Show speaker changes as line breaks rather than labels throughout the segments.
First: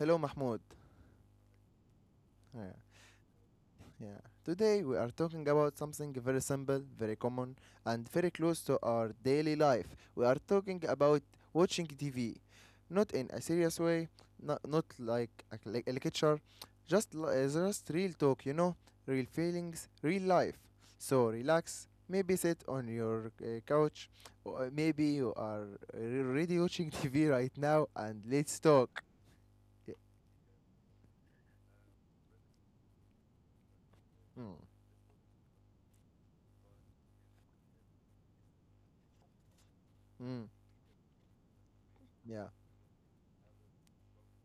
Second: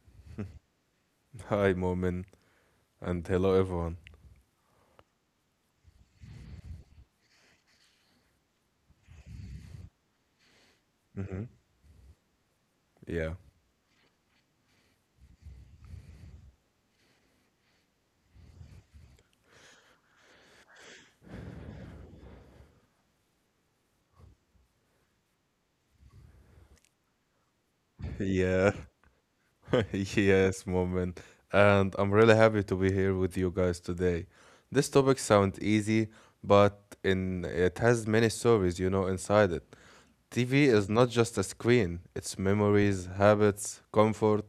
Hello, Mahmoud.
Hi, Momin,
Yeah.
and hello, everyone.
Yeah. Today we are talking about something very simple, very common, and very close to our daily life. We are talking about
Hmm.
watching TV. Not
Yeah,
in a serious way, not like a lecture, just real talk, you know? Real feelings, real life. So relax, maybe sit on your couch, or maybe you are already watching TV right now, and let's
yeah,
talk. Yeah.
yes, Momin. And I'm really happy to be here with you guys today.
Mm.
This topic sounds easy, but in it has many stories, inside it.
Mm.
TV is not just a screen; it's
Yeah.
memories, habits, comfort,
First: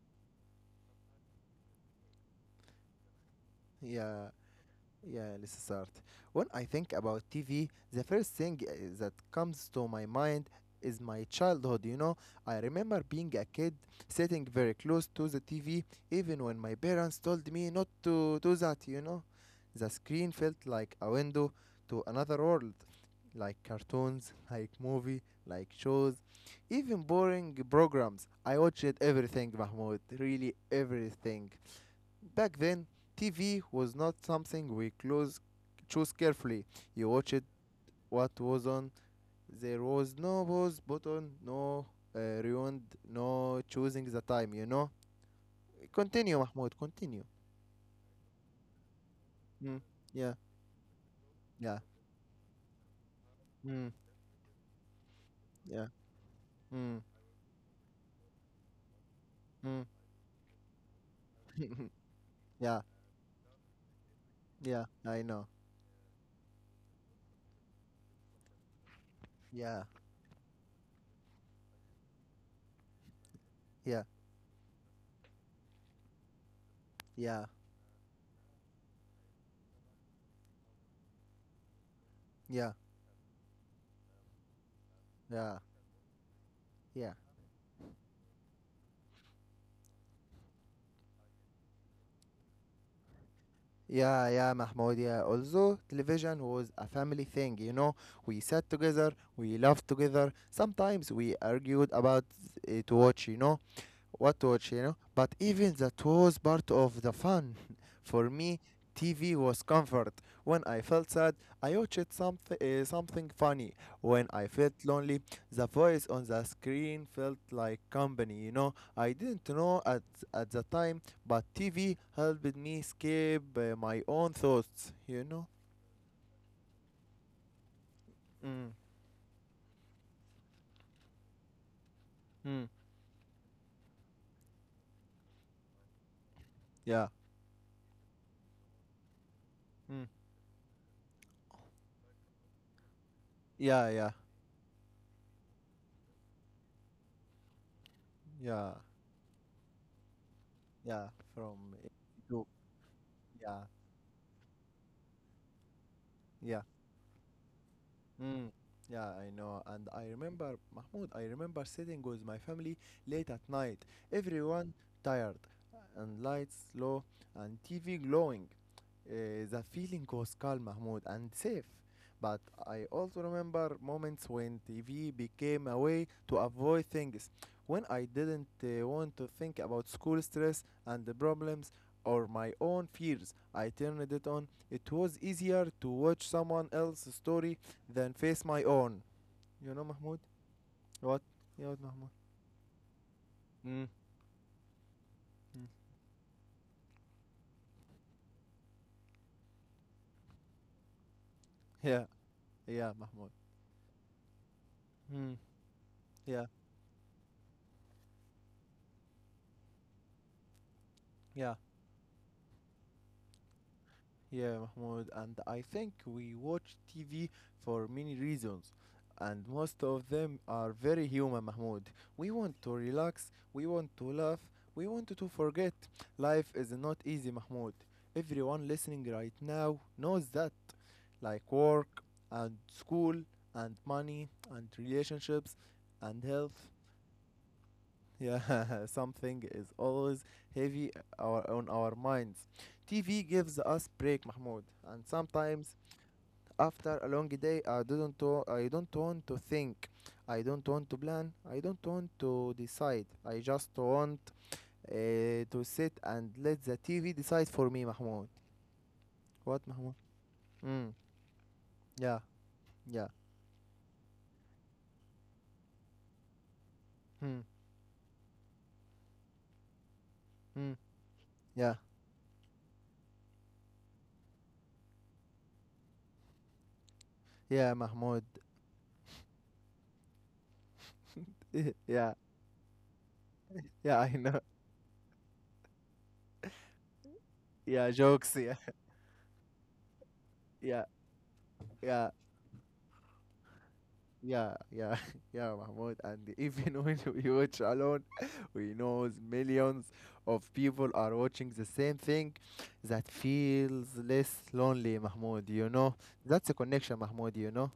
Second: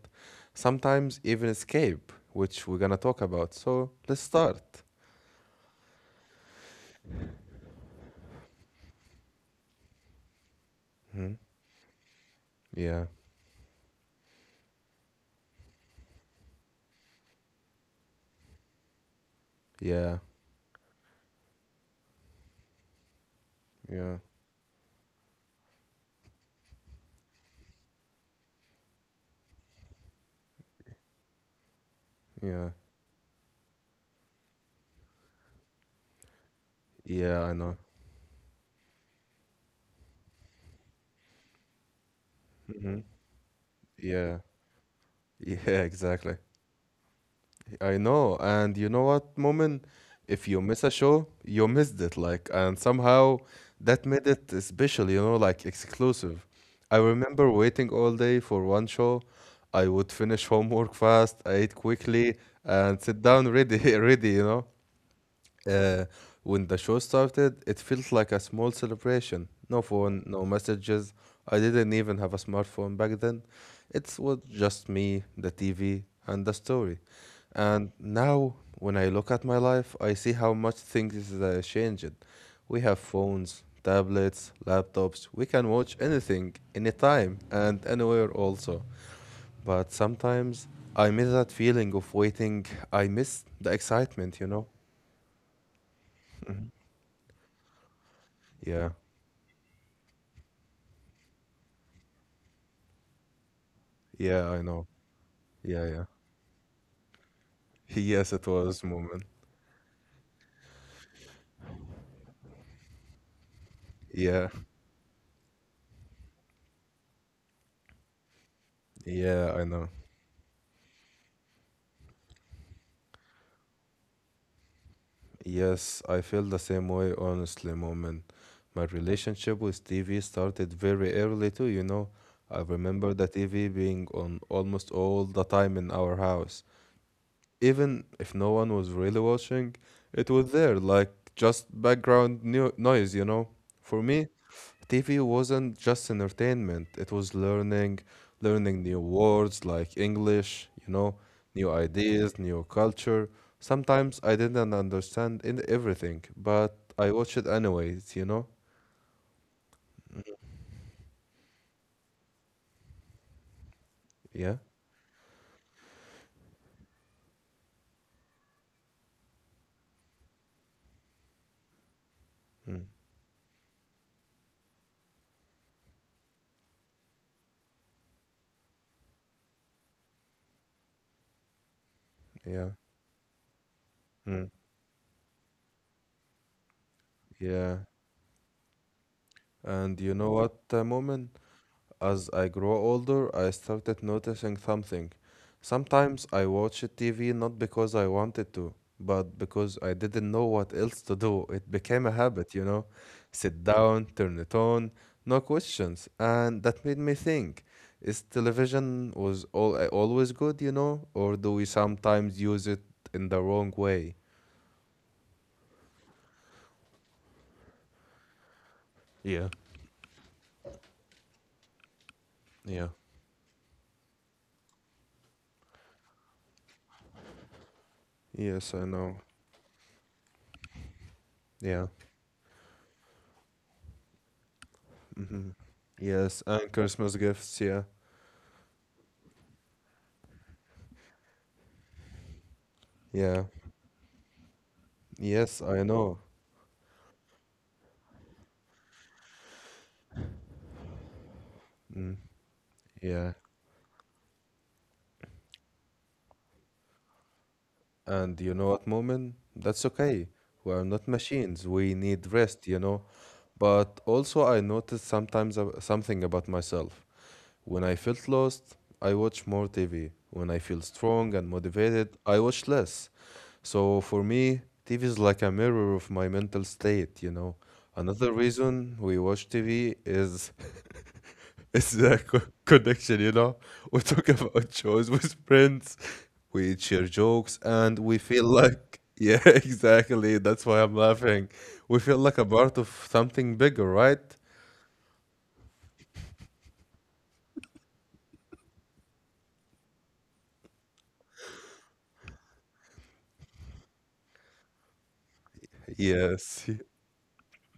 sometimes even escape, which we're gonna talk about. So let's
Yeah.
start.
Yeah, let's start. When I think about TV, the first thing that comes to my mind is my
Hmm.
childhood. You know, I remember
Yeah,
being a kid sitting very close to the TV, even when my parents told me not to do that. You know, the
yeah,
screen felt like a window to another world, like
yeah,
cartoons, like movie, like shows, even boring programs. I watched everything, Mahmoud, really everything. Back
yeah,
then, TV was not something we choose carefully. You
yeah.
watched
I know.
what was on. There was no pause button, no rewind,
Hmm.
no choosing the
Yeah,
time, you know?
yeah, exactly.
Continue, Mahmoud, continue.
I know. And you know what,
Mm,
Moment?
yeah,
If you miss a show, you
yeah,
missed it. Like, and somehow
mm,
that made it special, like
yeah,
exclusive. I
mm,
remember waiting all day for one show. I
mm.
would finish homework fast, I eat quickly,
Yeah,
and sit down ready, ready.
yeah, I know.
Uh, when the show started, it felt like a small celebration. No
Yeah,
phone, no messages. I didn't even have a smartphone back then.
yeah,
It was just me, the TV, and the story.
yeah,
And now, when I look at my life, I see how much things changed.
yeah,
We have phones, tablets, laptops. We
yeah,
can watch anything,
yeah.
anytime, and anywhere also. But sometimes I miss that feeling of waiting. I miss the
Yeah,
excitement, you
yeah,
know?
Mahmoud. Yeah. Although television was a family thing, you know, we sat
Yeah.
together, we laughed together. Sometimes we argued about to watch, you know, what to
Yeah, I
watch, you
know.
know. But even
Yeah, yeah.
that was part of the fun. For
Yes, it
me,
was Moment.
TV was comfort. When I felt sad, I watched something funny. When
Yeah,
I felt lonely, the voice on the screen felt like company, you know. I didn't
yeah, I
know
know.
at the time, but TV helped me escape my own thoughts, you know.
Yes, I feel the same way, honestly, Moment.
Mm.
My relationship with TV started very early too. I
Mm.
remember the TV being on almost all the time in our house.
Yeah.
Even if no one was really watching,
Mm.
it was there, like just background no noise.
Yeah,
For
yeah.
me, TV wasn't just entertainment, it was learning,
Yeah.
learning new words like English,
Yeah, from
new ideas,
YouTube.
new culture.
Yeah.
Sometimes I didn't understand in everything,
Yeah.
but I watched it anyways, you know?
Mm, yeah, I know. And I remember, Mahmoud, I remember sitting with my family late at night,
Yeah.
everyone tired, and lights low, and TV glowing. The feeling was calm, Mahmoud, and safe. But I
Mm.
also remember moments when TV became a way to avoid things, when I didn't want to think about school stress and the problems or my
Yeah.
own fears. I turned it
Mm.
on. It was easier to watch someone else's story
Yeah.
than face my own. You know,
And you
Mahmoud?
know what,
What?
Moment?
Yeah, what, Mahmoud?
As I grow older, I
Mm.
started noticing something.
Mm.
Sometimes I watched TV not because I wanted to, but because I didn't know what else to do. It became
Yeah,
a habit, you know?
yeah, Mahmoud.
Sit down, turn it on,
Mm.
no questions.
Yeah,
And that made me think, is television was all always good, you know? Or do
yeah.
we sometimes use it in the wrong way?
Yeah, Mahmoud, and I think we watch TV for many reasons, and
Yeah,
most of them are very human, Mahmoud. We want to
yeah.
relax, we want to laugh, we want to forget. Life is not easy, Mahmoud. Everyone
Yes, I
listening
know.
right now knows that. Like
Yeah.
work, and school, and money, and
Hmm.
relationships, and
Yes,
health.
and Christmas gifts, yeah.
Yeah, something is always heavy on our minds. TV
Yeah.
gives us break, Mahmoud, and
Yes,
sometimes
I know.
after a long day, I don't want to think, I don't want to plan, I don't want
Mm,
to decide.
yeah.
I just want to sit and let the TV decide for me, Mahmoud.
And you know what, Moment?
What,
That's
Mahmoud?
okay. We are
Mm,
not machines. We
yeah,
need rest.
yeah,
But also, I noticed sometimes something about myself.
mm,
When I felt lost, I watch more TV. When I
mm,
feel strong and
yeah,
motivated, I watch less. So for me, TV is like a mirror of my mental state.
yeah, Mahmoud.
Another reason we watch TV is it's
Yeah,
that connection. We
yeah, I
talk
know.
about shows with friends, we share jokes,
Yeah,
and we
jokes.
feel
Yeah,
like, yeah, exactly. That's why
yeah,
I'm laughing. We
yeah.
feel like a part of something bigger, right?
Yeah, yeah, yeah, Mahmoud. And even when we watch alone, we know millions of people are watching the same thing that feels less lonely, Mahmoud. You know, that's a
Yes.
connection, Mahmoud. You know,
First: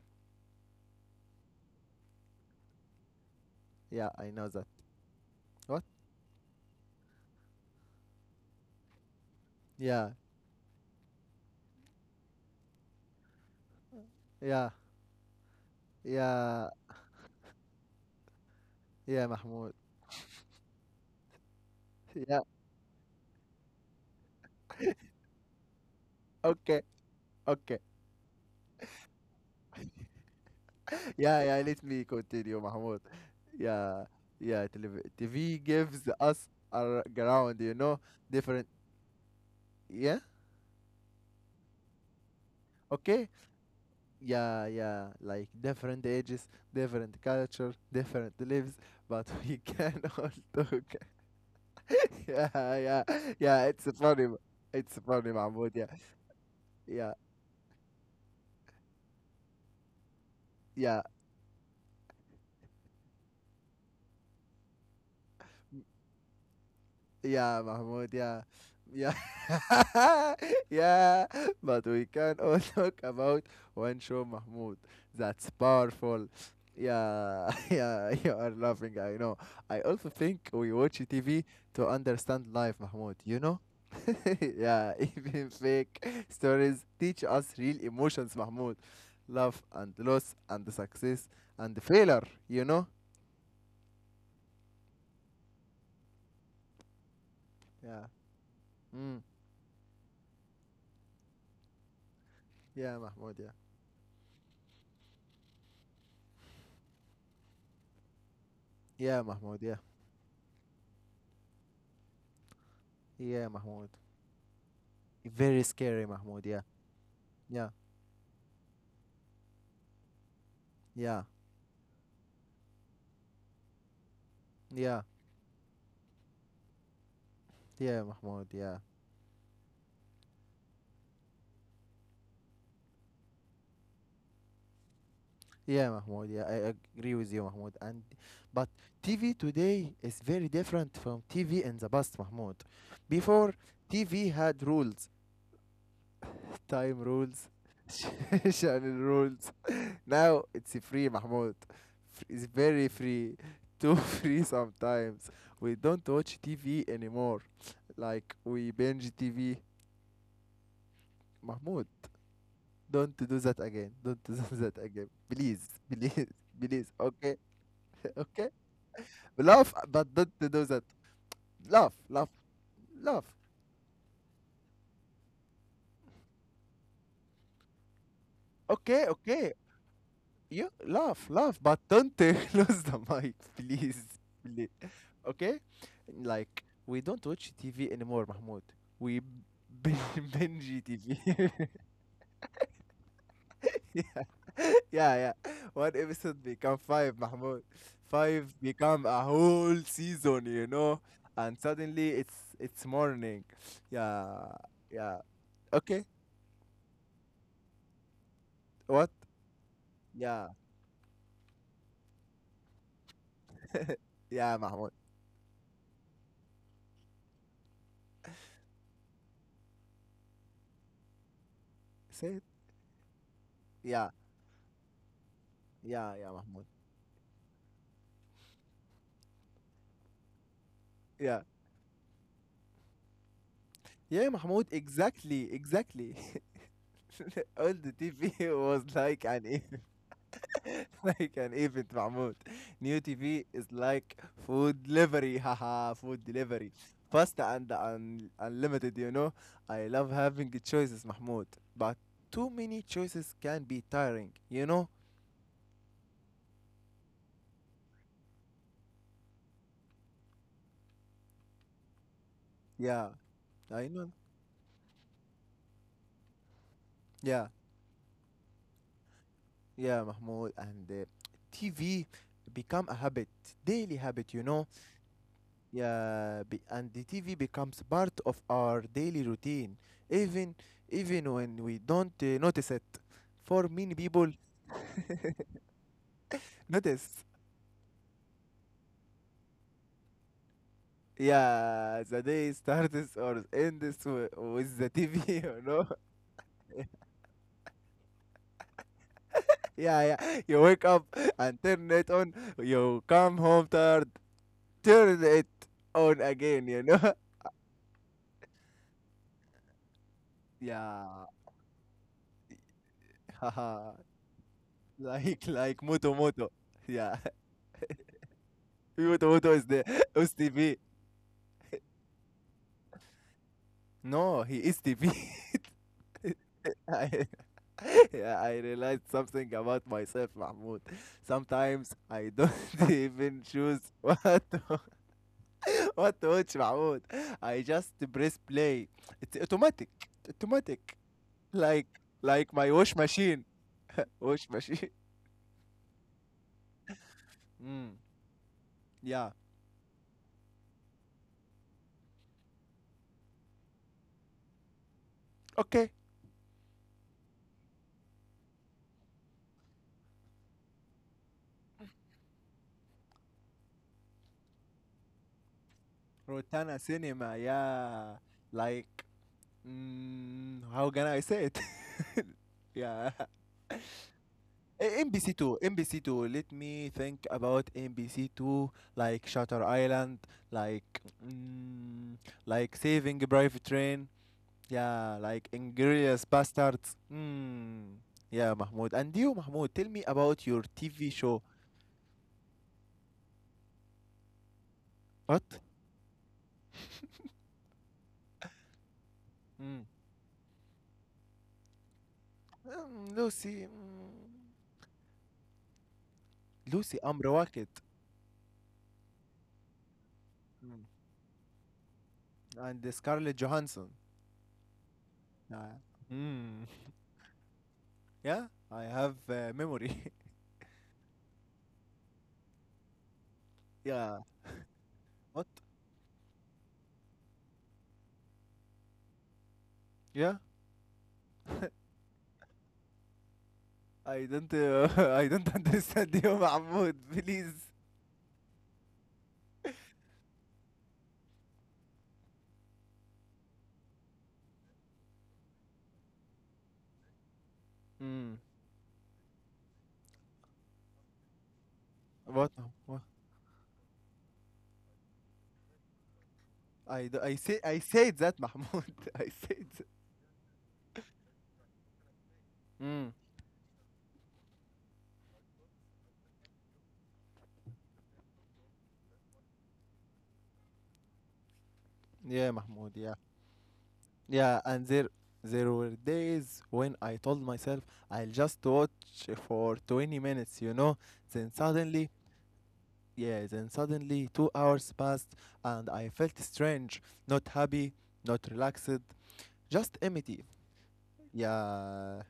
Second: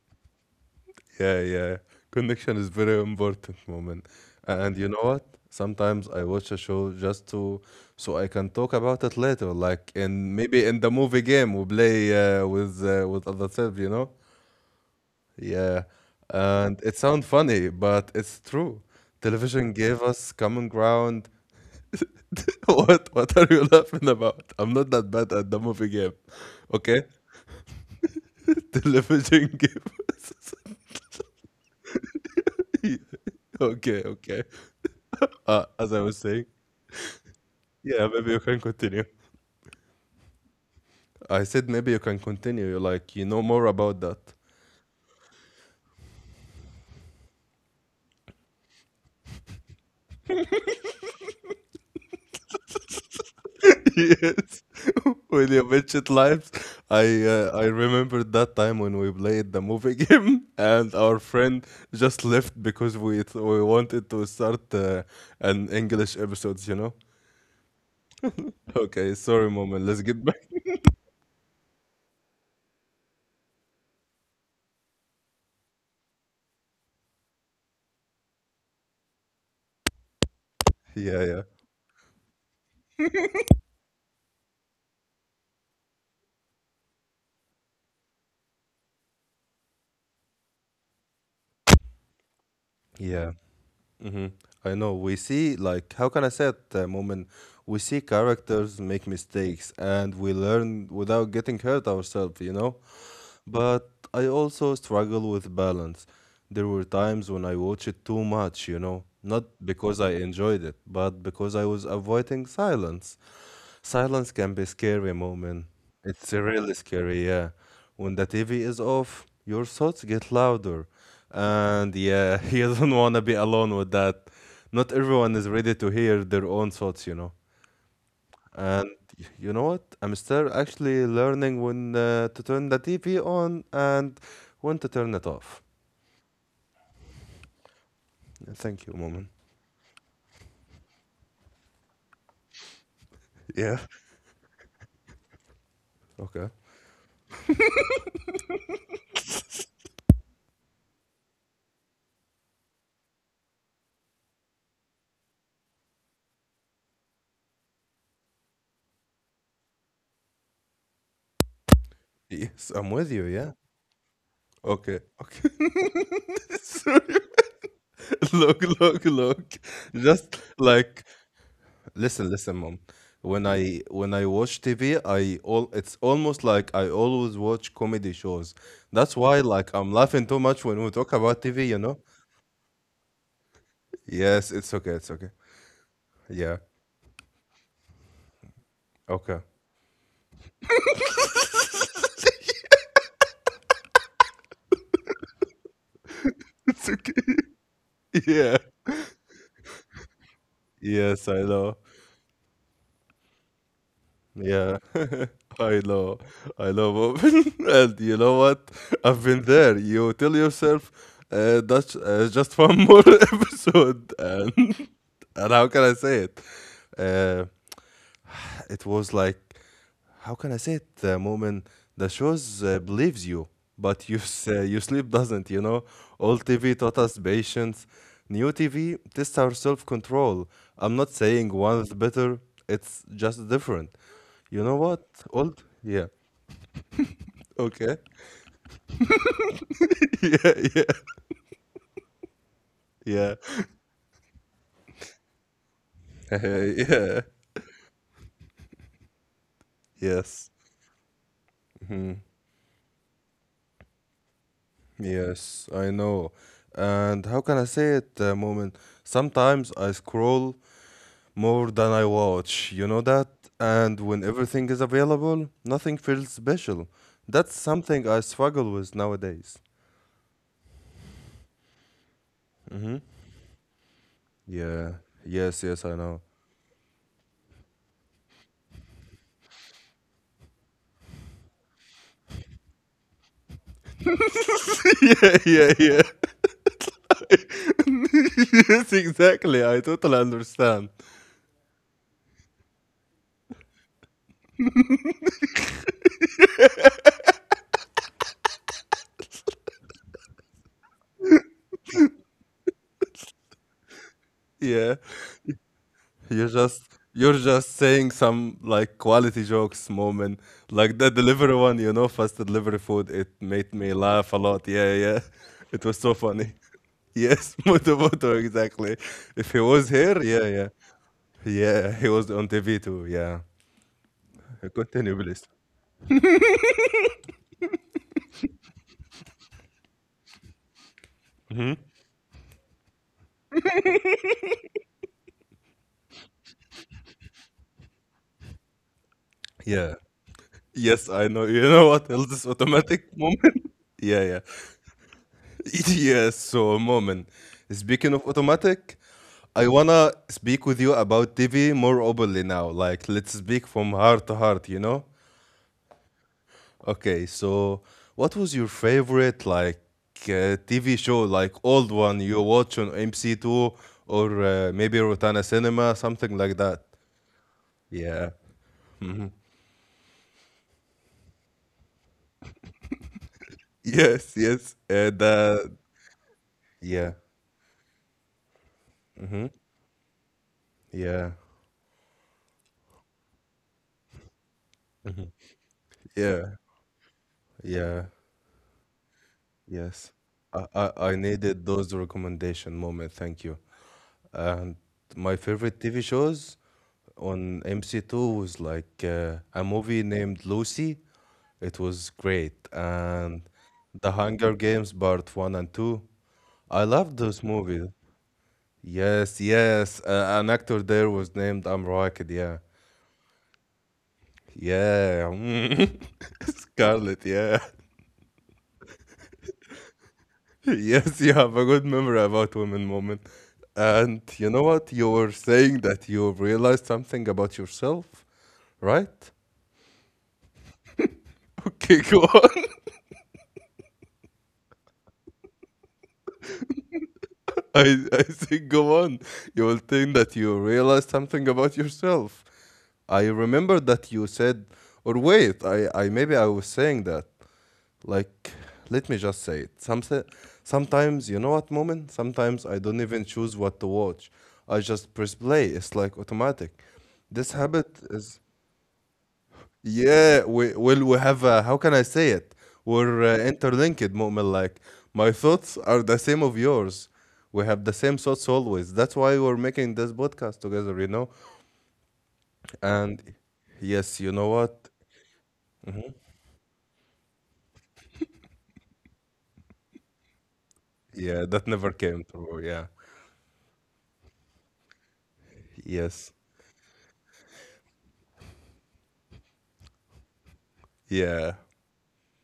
Yeah, yeah. Connection is very important, Moment.
yeah, I know that.
And you know what?
What?
Sometimes I watch a show just to so I can talk about it later, like
Yeah,
in maybe in the movie game we play with other self, you know?
yeah,
Yeah,
yeah,
and it sounds funny, but it's true.
yeah,
Television
Mahmoud.
gave us common ground.
Yeah,
What are you laughing about? I'm not that bad at the movie game.
okay,
Okay?
okay.
Television gave
Yeah, yeah, let me continue,
me.
Mahmoud.
Okay,
Yeah,
okay.
yeah, TV
As I
gives
was saying,
us our ground, you know,
yeah, maybe you can
different.
continue.
Yeah,
I said maybe you can continue. Like you
okay.
know more about that.
Yeah, yeah, like different ages, different culture, different lives, but we can all talk. Yeah, yeah, yeah, it's funny.
Yes,
It's funny,
when you
Mahmoud. Yeah,
mentioned lives, I
yeah,
uh, I remembered that time when we played the movie game, and
yeah.
our friend just left because we wanted to start an English episodes.
Yeah, Mahmoud, yeah. Yeah.
Okay, sorry, Moment. Let's get back.
Yeah. But we can all talk about one show, Mahmoud. That's powerful. Yeah, yeah, you are laughing, I know. I also think we watch
Yeah, yeah,
TV to understand life, Mahmoud, you know? Yeah, even fake stories teach us real emotions, Mahmoud. Love and loss and success and failure, you know?
yeah. Mm-hmm. I know. We see like how can I say it, Moment? We see
Yeah.
characters make
Mm.
mistakes, and we learn without getting hurt ourselves.
Yeah, Mahmoud, yeah.
But I also struggle with balance. There were times when I watched it too much,
Yeah,
not
Mahmoud, yeah.
because I enjoyed it, but because I was avoiding silence.
Yeah, Mahmoud.
Silence can be scary,
Very
Moment.
scary,
It's
Mahmoud. Yeah,
really scary, yeah.
yeah,
When the TV is off, your thoughts get louder.
yeah,
And yeah, you don't want to be alone with that. Not
yeah,
everyone is ready to hear their own thoughts.
yeah, Mahmoud. Yeah,
And you know what? I'm still actually learning when to turn the TV on and when to turn it off.
yeah, Mahmoud. Yeah, I agree with you, Mahmoud. And
Yeah,
but
thank you, Moment.
TV today is very different from TV in the past, Mahmoud. Before,
Yeah.
TV had rules,
Okay.
time rules, channel rules. Now it's free, Mahmoud. It's very free, too free sometimes. We don't watch TV anymore. Like we binge TV, Mahmoud.
Yes, I'm with
Don't
you.
do
Yeah.
that again. Don't do that
Okay.
again.
Okay.
Please, please, please.
Sorry.
Okay, okay.
Look, look, look.
Laugh, but don't
Just
do that.
like
Laugh, laugh,
listen, listen, Mom.
laugh.
When I watch TV, I all it's almost like I always watch comedy shows.
Okay,
That's why
okay.
like I'm laughing too much
You
when we talk
laugh,
about
laugh,
TV.
but
You know?
don't lose the mic, please,
Yes.
please.
It's okay. It's okay.
Okay?
Yeah.
Like, we don't watch TV anymore, Mahmoud. We
Okay.
binge TV. Yeah, yeah. One episode become five, Mahmoud. Five
Yeah.
become a whole season, you know.
Yes, I
And
know.
suddenly it's morning. Yeah,
Yeah.
yeah.
I
Okay.
know. I love oven. And you know what?
What?
I've been there. You tell
Yeah,
yourself, that's just one more episode. And,
yeah, Mahmoud.
and how can I say it? Uh, it was like how can I say it, Moment. The
Say it.
shows believes you,
Yeah,
but your sleep doesn't.
yeah, yeah,
Old
Mahmoud.
TV taught us patience, new TV tests our self control. I'm not
Yeah,
saying one is better; it's just different.
yeah,
You
Mahmoud.
know what?
Exactly,
Old, yeah,
exactly. All the
okay,
TV was like an
yeah, yeah,
like an event, Mahmoud. New
yeah,
TV is like food delivery, haha, food delivery.
yeah,
Pasta and unlimited, you know. I love having
yes.
the choices, Mahmoud. But
Mhm.
too many choices can be tiring, you know?
Yes, I know. And how can I say it, Moment? Sometimes I scroll more than I watch. You know
Yeah,
that?
I
And
know.
when everything is available, nothing feels special.
Yeah,
That's something I struggle with nowadays.
yeah, Mahmoud. And TV become a
Mm-hmm.
habit, daily habit, you know?
Yeah. Yes, yes, I know.
Yeah, and the TV becomes part of our daily routine, even even when we don't notice it for many people.
Yeah, yeah.
Notice.
Yes, exactly. I totally understand.
Yeah, the day starts or ends with the TV, you know? Yeah, yeah. You wake up and turn it on. You come home tired,
Yeah.
turn it on
You're
again, you
just
know?
you're just saying some like quality jokes, Moment, like the
Yeah.
delivery one, fast delivery food. It made
Haha.
me laugh a lot, yeah, yeah.
Like, like
It was
Moto
so
Moto.
funny.
Yeah.
Yes. Moto Moto, exactly.
Moto Moto
If he
is the
was here, yeah, yeah.
TV.
Yeah, he was on TV too, yeah.
No, he
Uh,
is TV.
continue please.
Yeah, I realized something about myself, Mahmoud. Sometimes I don't even choose what وات watch, معمود. I just press play. It's automatic,
Yeah,
automatic,
yes, I know. You
like
know what else
like
is
my wash
automatic,
machine,
Moment? Yeah, yeah.
wash machine.
Yes, so Momin,
Mm.
speaking of automatic,
Yeah.
I wanna speak with you about TV more openly now. Like, let's speak from heart to heart, you know?
Okay.
Okay, so what was your favorite, like, TV show, like, old one you watch on MC2 or maybe Rotana Cinema, something like
Rotana
that?
cinema. Yeah,
Yeah.
like how can I say it? Yeah.
Yes, yes.
Eh,
And,
NBC2 NBC2 let me
yeah,
think about NBC2, like Shutter Island, like
yeah,
mm, like Saving Private Train. Yeah, like inglorious
yeah,
bastards. Mm.
yeah.
Yeah, Mahmoud. And you, Mahmoud, tell me
Yes,
about your
I, I,
TV
I
show.
needed those recommendation, Moment. Thank you. And my
What?
favorite TV shows on MC2 was like a
Mm.
movie named Lucy. It was great. And
Lucy. Mm.
The Hunger Games Part 1 and 2. I
Lucy
loved those
Amrawakit.
movies. Yes, yes. An
Mm.
actor there was named Amr Raakid, yeah.
And the Scarlett Johansson.
Yeah. Mm.
Yeah. Mm.
Scarlett, yeah.
Yeah, I have memory.
Yes, you have a good memory about women, Moment.
Yeah.
And you know what? You were
What?
saying that you realized something about yourself, right?
Yeah.
Okay, go on.
I don't. I don't understand you, Mahmoud. Please.
I think go on. You will think that you realized something about yourself. I remember that you said, or wait, I maybe I was saying that.
Mm.
Like, let me just say it. Sometimes, you know what, Moment?
What?
Sometimes I don't
What?
even choose what to watch. I just press play. It's like automatic.
I, d- I
This
say
habit
I said
is,
that, Mahmoud. I said.
yeah, we have a, how can I say it?
That.
We're
Mm.
interlinked, Moment. Like, my thoughts are the same of yours. We have the same thoughts always. That's why we're making this podcast together, you know?
Yeah, Mahmoud.
And
Yeah.
yes, you know
Yeah,
what?
and there were days when I told myself I'll just watch for 20 minutes, you know.
Yeah,
Then
that never
suddenly,
came through. Yeah.
yeah, then suddenly 2 hours passed and I
Yes.
felt strange, not happy, not relaxed, just empty.
Yeah.
Yeah.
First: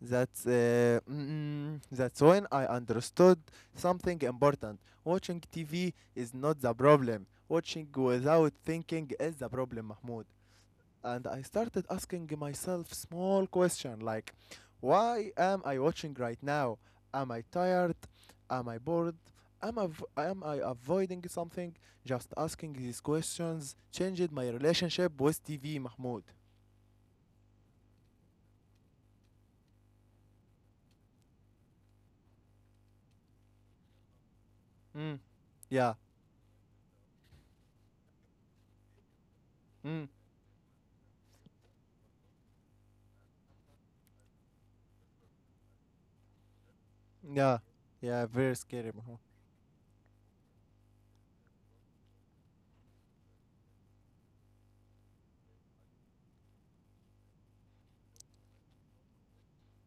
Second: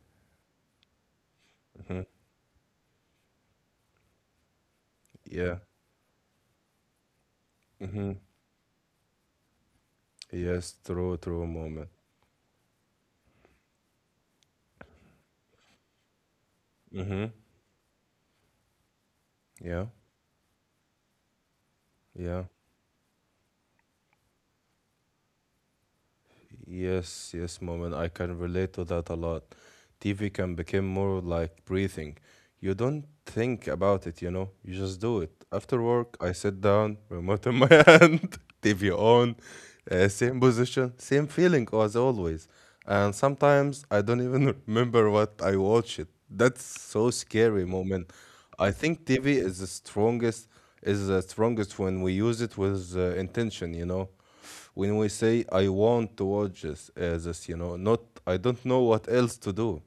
That's uh, mm,
Mhm.
that's when I understood something important. Watching
Yeah.
TV is not the problem. Watching
Mm-hmm.
without thinking is the problem, Mahmoud.
Yes, true,
And I
true,
started
Moment.
asking myself small question like, why am I watching right now?
Mm-hmm.
Am I tired? Am I bored? Am I,
Yeah,
v- am I avoiding something? Just
yeah.
asking these questions changed my relationship with TV, Mahmoud.
Yes, yes, Moment. I can relate to that a lot. TV can become more like breathing. You don't think about it, you know? You just
Mm.
do it. After
Yeah.
work, I sit down, remote in my hand, TV on,
Mm.
same position, same feeling as always. And sometimes I don't even remember what I watched. That's so
Yeah.
scary, Moment.
Yeah, very
I
scary,
think
Mahmoud.
TV is the strongest when we use it with intention, you know? When we say I want to watch this, not I don't know what else to do.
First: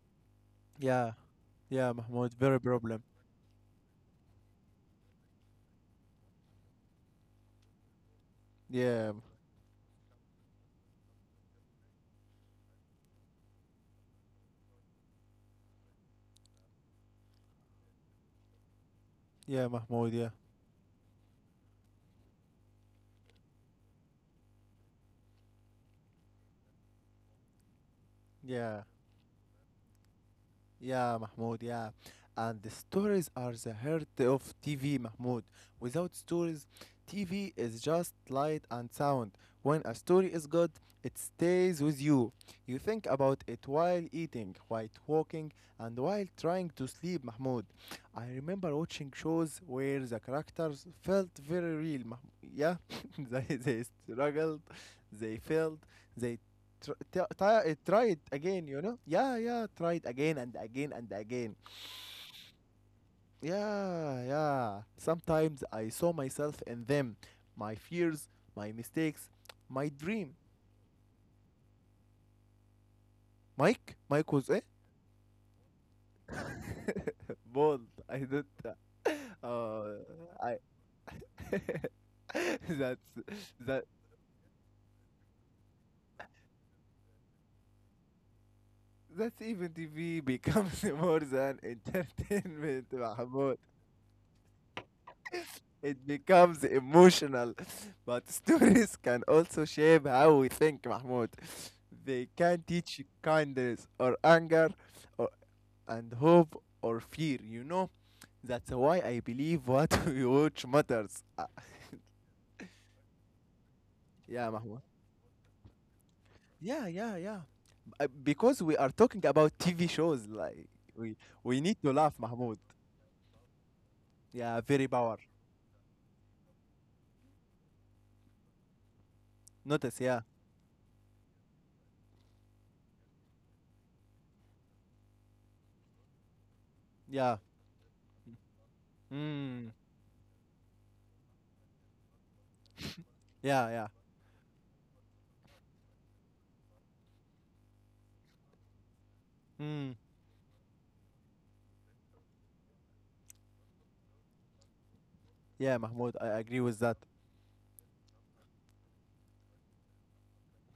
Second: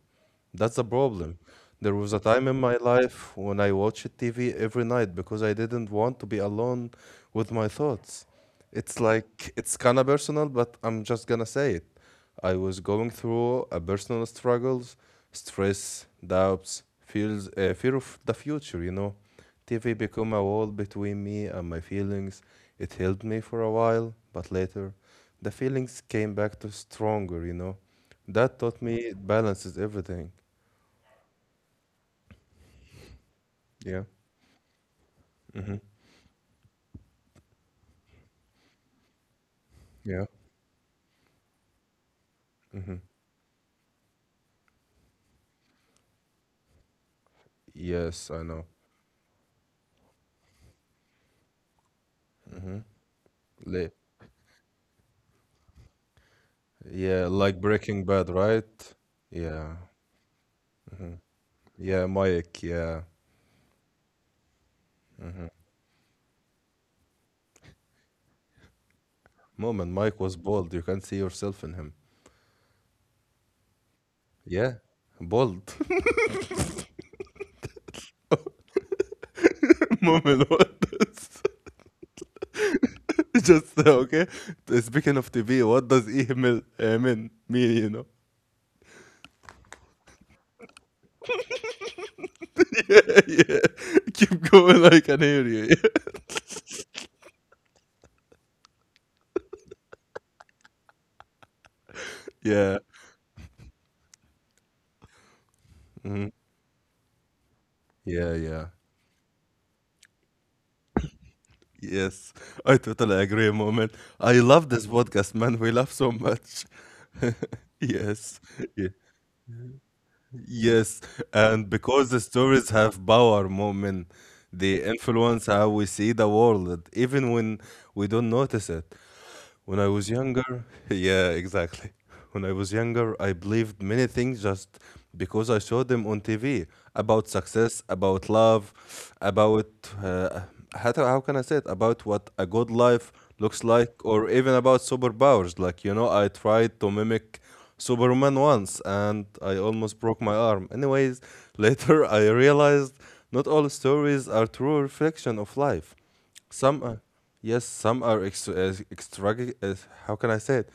That's the
Yeah.
problem.
Yeah,
There was a
Mahmoud,
time in
very
my
problem.
life when I watched TV every night because I didn't want to be alone with my thoughts. It's
Yeah.
like it's kind of personal, but I'm just gonna say it. I was going through a personal struggles, stress, doubts, feels, fear of the future.
Yeah,
TV
Mahmoud, yeah.
become a wall between me and my feelings. It held me for a while, but later the feelings came back to stronger. That taught
Yeah.
me it balances everything.
Yeah, Mahmoud, yeah. And the stories are the
Yeah.
heart of TV, Mahmoud.
Mm-hmm.
Without stories, TV is just light and sound. When a
Yeah.
story is good, it stays with you. You
Mm-hmm.
think about it while eating, while walking, and while trying to sleep, Mahmoud. I
Yes, I know.
remember watching shows where the characters felt very real, Mahmoud. Yeah,
Mm-hmm.
they
Le-
struggled, they failed, they tr- t-
yeah, like
t- try
Breaking
it
Bad,
again, you
right?
know? Yeah, yeah,
Yeah.
try it again and again and
Mm-hmm.
again.
Yeah, Mike. Yeah.
Yeah, yeah.
Mm-hmm.
Sometimes I saw myself in them, my fears, my mistakes, my
Moment, Mike
dream.
was bold. You can see yourself in him.
Mike? Mike was eh?
Yeah, bold.
Bold. I don't.
Moment,
I.
what?
That's
Just
that.
okay. Speaking of TV, what does email mean? Mean, you know?
That's even TV becomes more than entertainment,
Yeah,
Mahmoud.
yeah. Keep going. Like, I can hear you.
It becomes emotional. But stories can also shape how we think, Mahmoud. They can
Yeah.
teach kindness or anger or, and
Mhm.
hope or fear, you know?
Yeah, yeah.
That's why I believe what we watch matters. Uh,
Yes. I totally agree, moment. I
yeah,
love
Mahmoud.
this podcast, man. We love so much.
Yeah, yeah, yeah. Uh,
Yes.
Because we are
Yeah.
talking about TV shows, like
Yes.
we we
And
need to
because
laugh,
the
Mahmoud.
stories have power, moment,
Yeah,
they
very power.
influence how we see the world, even when we don't notice it. When I
Notice,
was
yeah,
younger, yeah, exactly. When I was younger, I believed many things just because I saw them on TV about
yeah.
success, about love, about
Mm,
uh, how, how can I say it? About what a good life looks
yeah, yeah.
like, or even about superpowers. Like, you know, I tried to mimic Superman once and I
Mm,
almost broke my arm. Anyways, later I realized not all stories are true reflection of
yeah,
life.
Mahmoud, I agree with
Some
that.
are, yes, some are extra, extra, how can I say it?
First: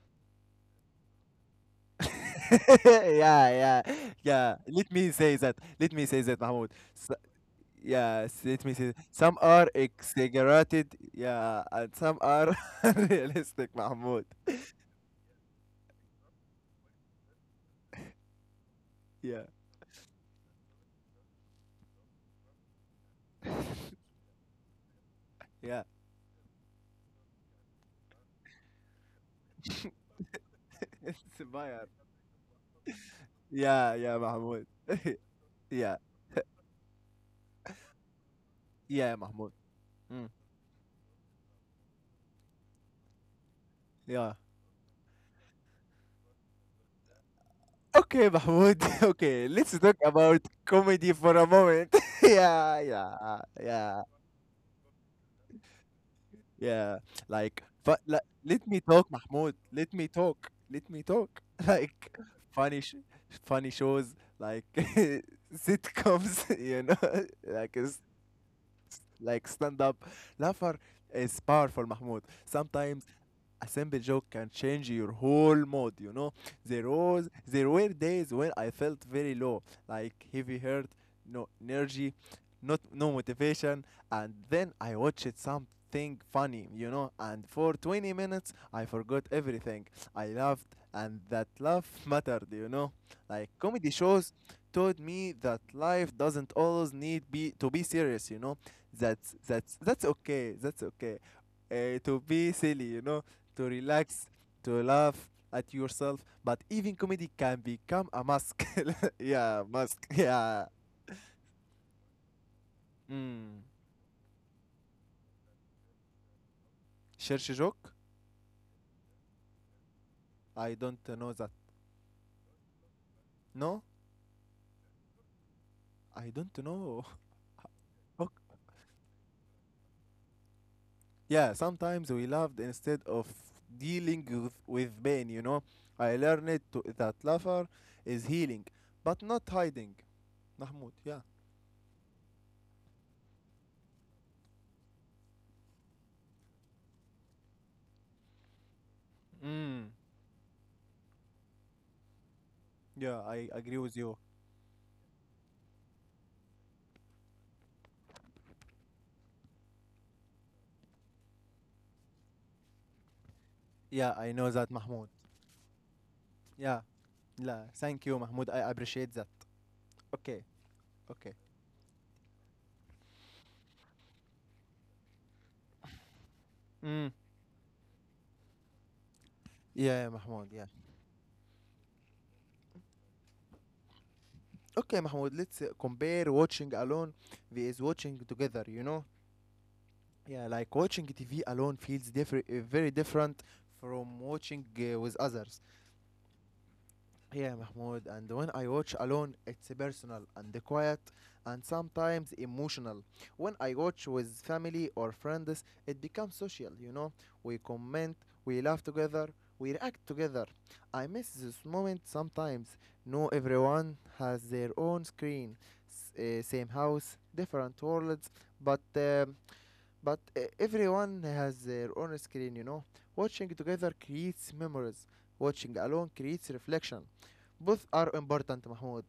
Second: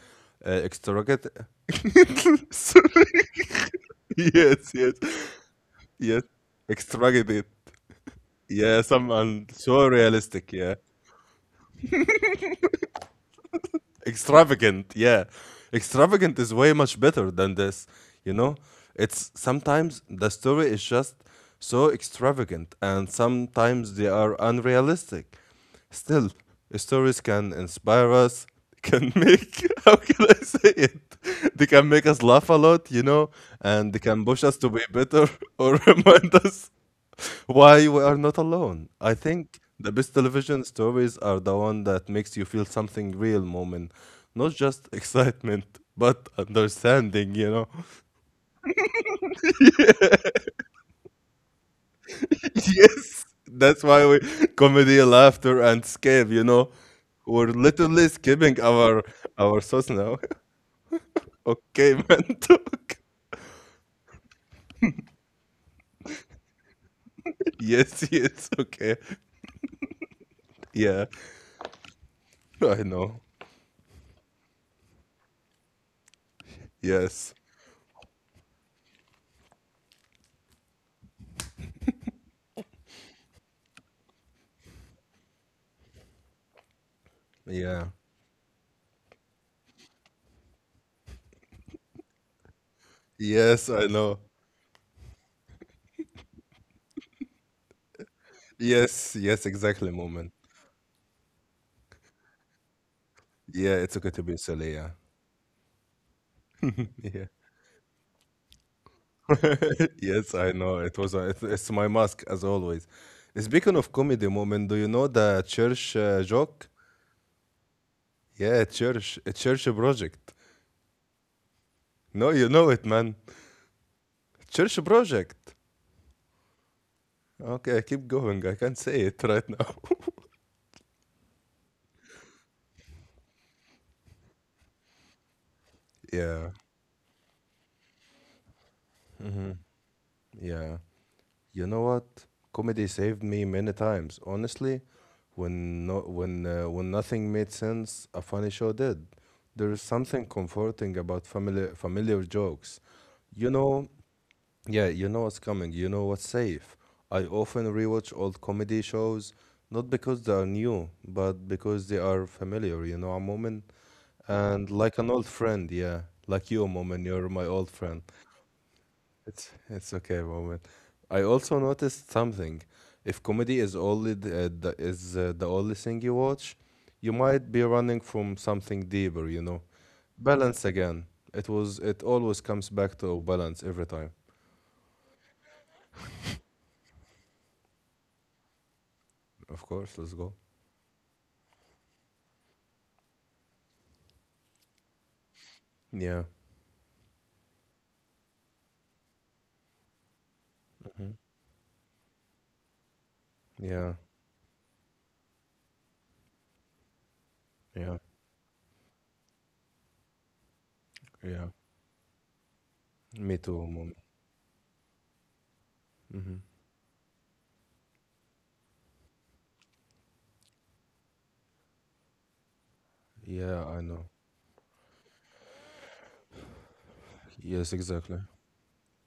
Extravagant. Sorry,
Yeah, yeah, yeah.
yes,
Let
yes,
me say that. Let me say
yes.
that, Mahmoud. S
Extravagant.
yes, let me
Yeah,
say
some
some
are
are
so realistic. Yeah,
exaggerated, yeah, and some are realistic, Mahmoud.
extravagant, yeah. Extravagant is way much better than this, you know. It's
Yeah,
sometimes the story is just so extravagant and sometimes they are unrealistic.
yeah.
Still, stories can inspire us, can make, how can I say it,
It's a
they
buyer.
can make us laugh a lot, you know, and
Yeah,
they
yeah,
can push us
Mahmoud.
to be better or
Yeah,
remind us why we are not alone. I
yeah, Mahmoud.
think the best
Mm,
television stories are the one that makes you feel something real, moment,
yeah.
not just excitement, but understanding, you know.
Okay, Mahmoud. Okay, let's talk about comedy for a moment. Yeah,
Yes,
yeah,
that's
yeah.
why we comedy, laughter, and escape, you know.
Yeah,
We're
like, but
literally skipping
let me
our
talk, Mahmoud. Let
source
me
now.
talk. Let me talk.
Okay,
Like,
man,
funny,
talk.
sh- funny shows, like sitcoms.
Yes, yes, okay.
Like stand up. Laughter
Yeah,
is powerful, Mahmoud.
I
Sometimes
know.
a simple joke can change your whole mood. There was
Yes,
there were days when I felt very low, like heavy heart, no energy, not no motivation, and then I watched something funny, and for
yeah.
20 minutes I forgot everything. I laughed and that laugh mattered. Like
Yes, I
comedy
know.
shows taught me that life doesn't always need be to be serious.
Yes,
That's
yes,
that's
exactly,
that's
moment.
okay. That's okay to be silly, to
Yeah, it's okay to
relax,
be silly.
to
Yeah,
laugh at yourself, but even
yeah.
comedy can become a mask. Yeah, mask.
Yes, I
Yeah.
know. It was. A, it's my mask as always.
Mm.
Speaking of comedy, moment, do you know the church joke?
Cherche joke?
Yeah, church, a church project.
I don't know that.
No, you know it, man.
No?
Church project.
I don't know.
Okay, I keep
Ok.
going. I can't say it right now.
Yeah, sometimes we laughed instead of dealing with pain. I
Yeah.
learned that laughter is healing, but not
Hmm.
hiding.
Yeah.
Mahmoud, yeah.
You know what? Comedy saved me many times. Honestly, when no, when nothing made sense, a funny show did. There is
Mm.
something comforting about familiar jokes.
Yeah, I
You
agree
know,
with you.
yeah, you know what's coming. You know what's safe. I often rewatch old comedy shows, not because they are new, but because they are familiar. You know, a moment
Yeah, I know that,
and like
Mahmoud.
an old friend. Yeah, like you,
Yeah.
moment. You're my
لا,
old friend.
thank you, Mahmoud, I appreciate that.
It's okay,
Okay.
moment. I
Okay.
also noticed something. If comedy is only the only thing you watch,
Mm.
you might be running from something deeper, you know.
Yeah, Mahmoud. Yeah.
Balance again. It was it always comes back to balance every time.
Okay, Mahmoud. Let's compare watching alone vs watching together. You know.
Of course, let's go.
Yeah, like watching TV alone feels different, very different from watching with others.
Yeah.
Yeah, Mahmoud. And when I watch alone, it's personal and quiet
Hmm.
and sometimes emotional. When I
Yeah.
watch with family or friends, it becomes social. We
Yeah.
comment, we laugh together, we react together. I miss
Yeah.
this moment sometimes. No,
Me too,
everyone
moment.
has their own screen,
Hmm.
same house, different worlds, but. um but everyone has their own screen. Watching
Yeah, I
together
know.
creates memories. Watching alone creates reflection.
Yes,
Both are
exactly.
important, Mahmoud.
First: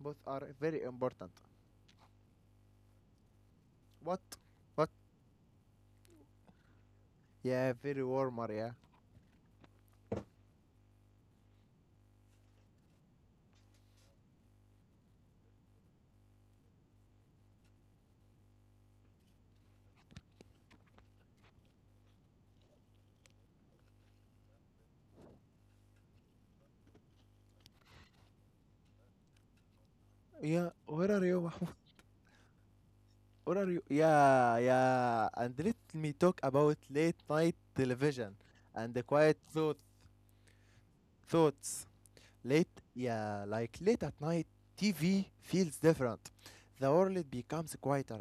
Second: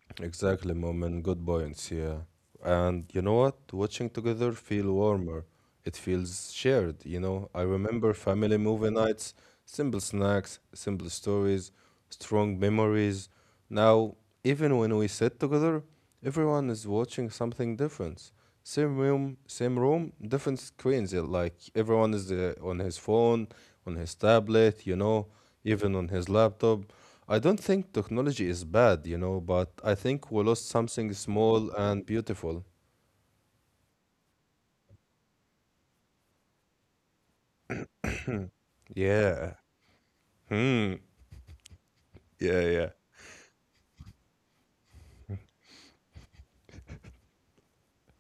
Both are
Exactly,
very
moment.
important.
Good points, yeah. And you know what? Watching
What?
together
What?
feel warmer. It feels shared, you know. I
Yeah, very
remember
warmer,
family
yeah.
movie nights, simple snacks, simple stories, strong memories. Now, even when we sit together, everyone is watching something different. Same room, different screens. Yeah, like everyone is on his phone, on his tablet, you know, even on his laptop. I don't think technology is bad, you know, but I think we lost
Yeah, where
something
are you,
small
Mahmoud?
and beautiful.
Where are you? Yeah, yeah. And let me talk about late night television and the quiet
Yeah.
thought,
Hmm.
thoughts.
Yeah, yeah.
Yeah, like late at night, TV feels different. The world becomes quieter.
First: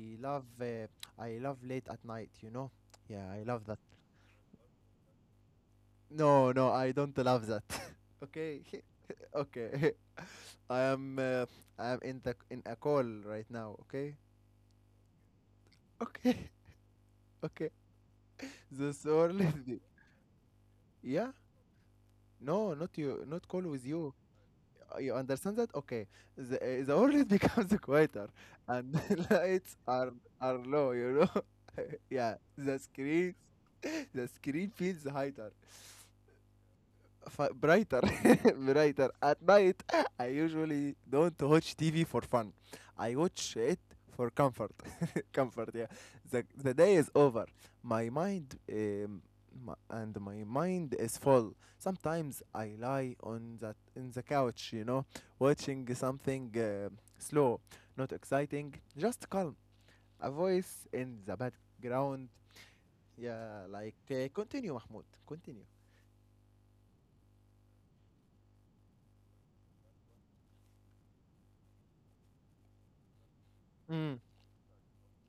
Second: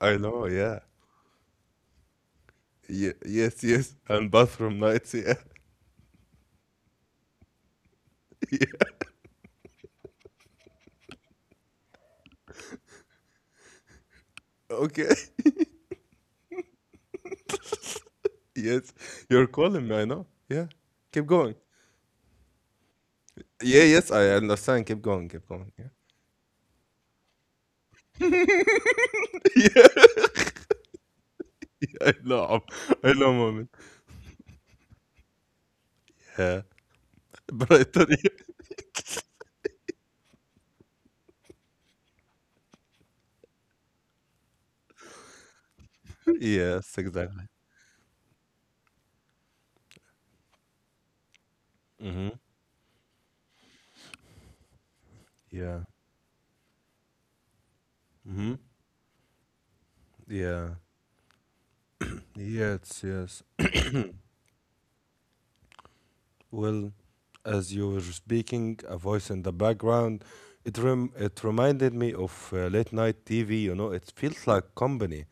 I
love,
know, yeah.
uh, I love late at night. You know? Yeah, I
Yes,
love that.
yes. And bathroom nights, yeah.
No, no, I don't love that. Okay.
Yeah.
Okay. I am uh, I am in a call right now, okay?
Okay.
Okay. Okay.
Yes.
The soul
You're
is the-
calling me, I know. Yeah. Keep
Yeah?
going.
No, not you, not call
Yeah,
with
yes,
you.
I understand. Keep
You
going, keep
understand
going.
that?
Yeah.
Okay. The world becomes quieter and the lights are
Yeah.
are low, you know?
I
Yeah,
know.
the
I know,
screen
moment.
the screen feels higher.
Yeah. But I
Brighter,
thought, yeah.
brighter. At night, I usually don't watch TV for fun. I watch it for comfort. Comfort, yeah. The
Yes,
day is
exactly.
over. My mind um, my mind is full.
Mm-hmm.
Sometimes I lie on that in the couch,
Yeah.
watching something slow, not
Mm-hmm.
exciting, just calm. A
Yeah.
voice in the background.
Yes, yes.
Yeah, like continue, Mahmoud. Continue.
Well, as you were speaking, a voice in the background, it reminded me of late night TV, you know, it
Mm.
feels like company,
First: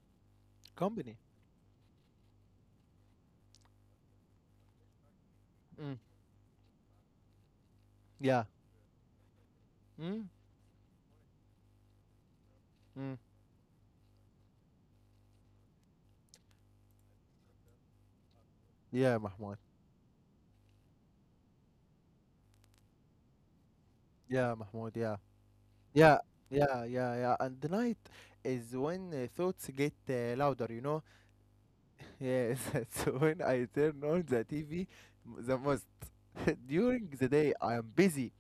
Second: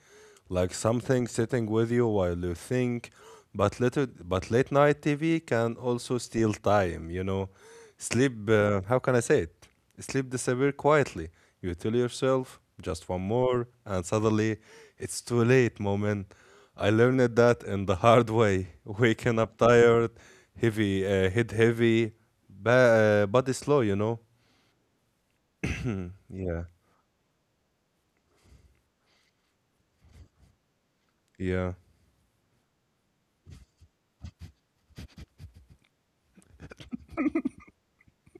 like
Company.
something sitting with you while you think, but little, but late night TV can
Mm.
also steal time, you know.
Yeah.
Sleep, how can I say it?
Mm,
Sleep disappear quietly. You tell yourself just
mm.
one more, and suddenly it's too late, moment. I learned that in the hard way.
Yeah,
Waking up
Mahmoud.
tired, heavy, head heavy, body slow, you know?
Yeah, Mahmoud. Yeah, yeah,
Yeah,
yeah, yeah, yeah. And the night is when thoughts get louder. You know,
yeah,
yeah, that's when I turn on the TV the most. During the day, I am busy.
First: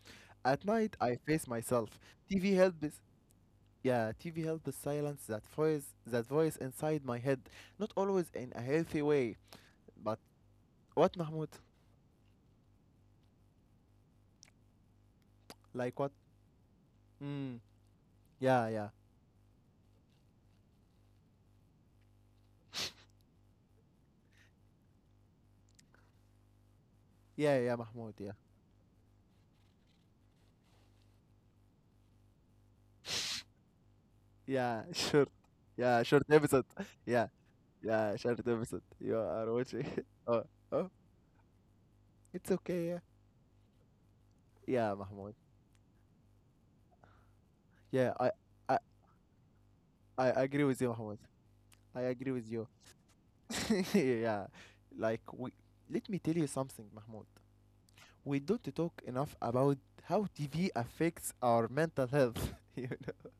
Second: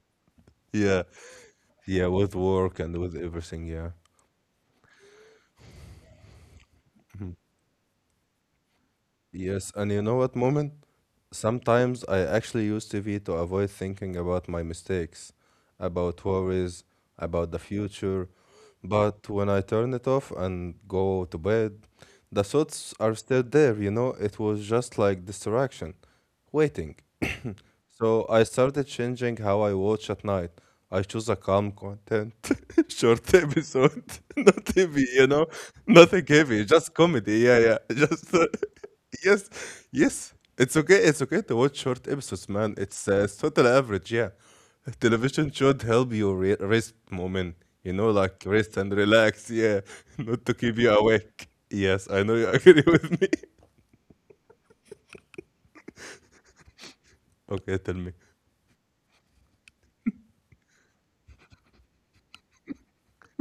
At night,
yeah,
I face myself.
yeah, with
TV
work and
helps.
with everything, yeah.
Yeah, TV helps silence that voice inside my head. Not always in a healthy way,
Yes, and you know
but
what, moment?
what, Mahmoud?
Sometimes I actually use TV to avoid thinking about my mistakes,
Like what?
about worries, about the
Mm.
future.
Yeah, yeah,
But when I turn it off and go to bed, the thoughts are still there, you know? It was just like distraction, waiting.
yeah, yeah, Mahmoud.
So
Yeah.
I started changing how I watch at night. I choose a calm content, short episode, not
Yeah,
heavy, you
sure.
know,
Yeah, short
nothing heavy,
episode.
just
Yeah,
comedy. Yeah, yeah,
yeah,
just
short episode. You
yes,
are watching.
yes.
Oh,
It's
oh,
okay. It's okay to watch short episodes,
it's
man.
okay. Yeah,
It's total average. Yeah,
yeah, Mahmoud.
television should help you rest, moment. You know,
Yeah,
like rest
I,
and relax. Yeah,
I
not to
agree
keep
with you,
you
Mahmoud.
awake.
I
Yes, I
agree
know you
with you.
agree with me.
Yeah, like we. Let me tell you something, Mahmoud.
Okay, tell me.
We don't talk enough about how TV affects our mental health.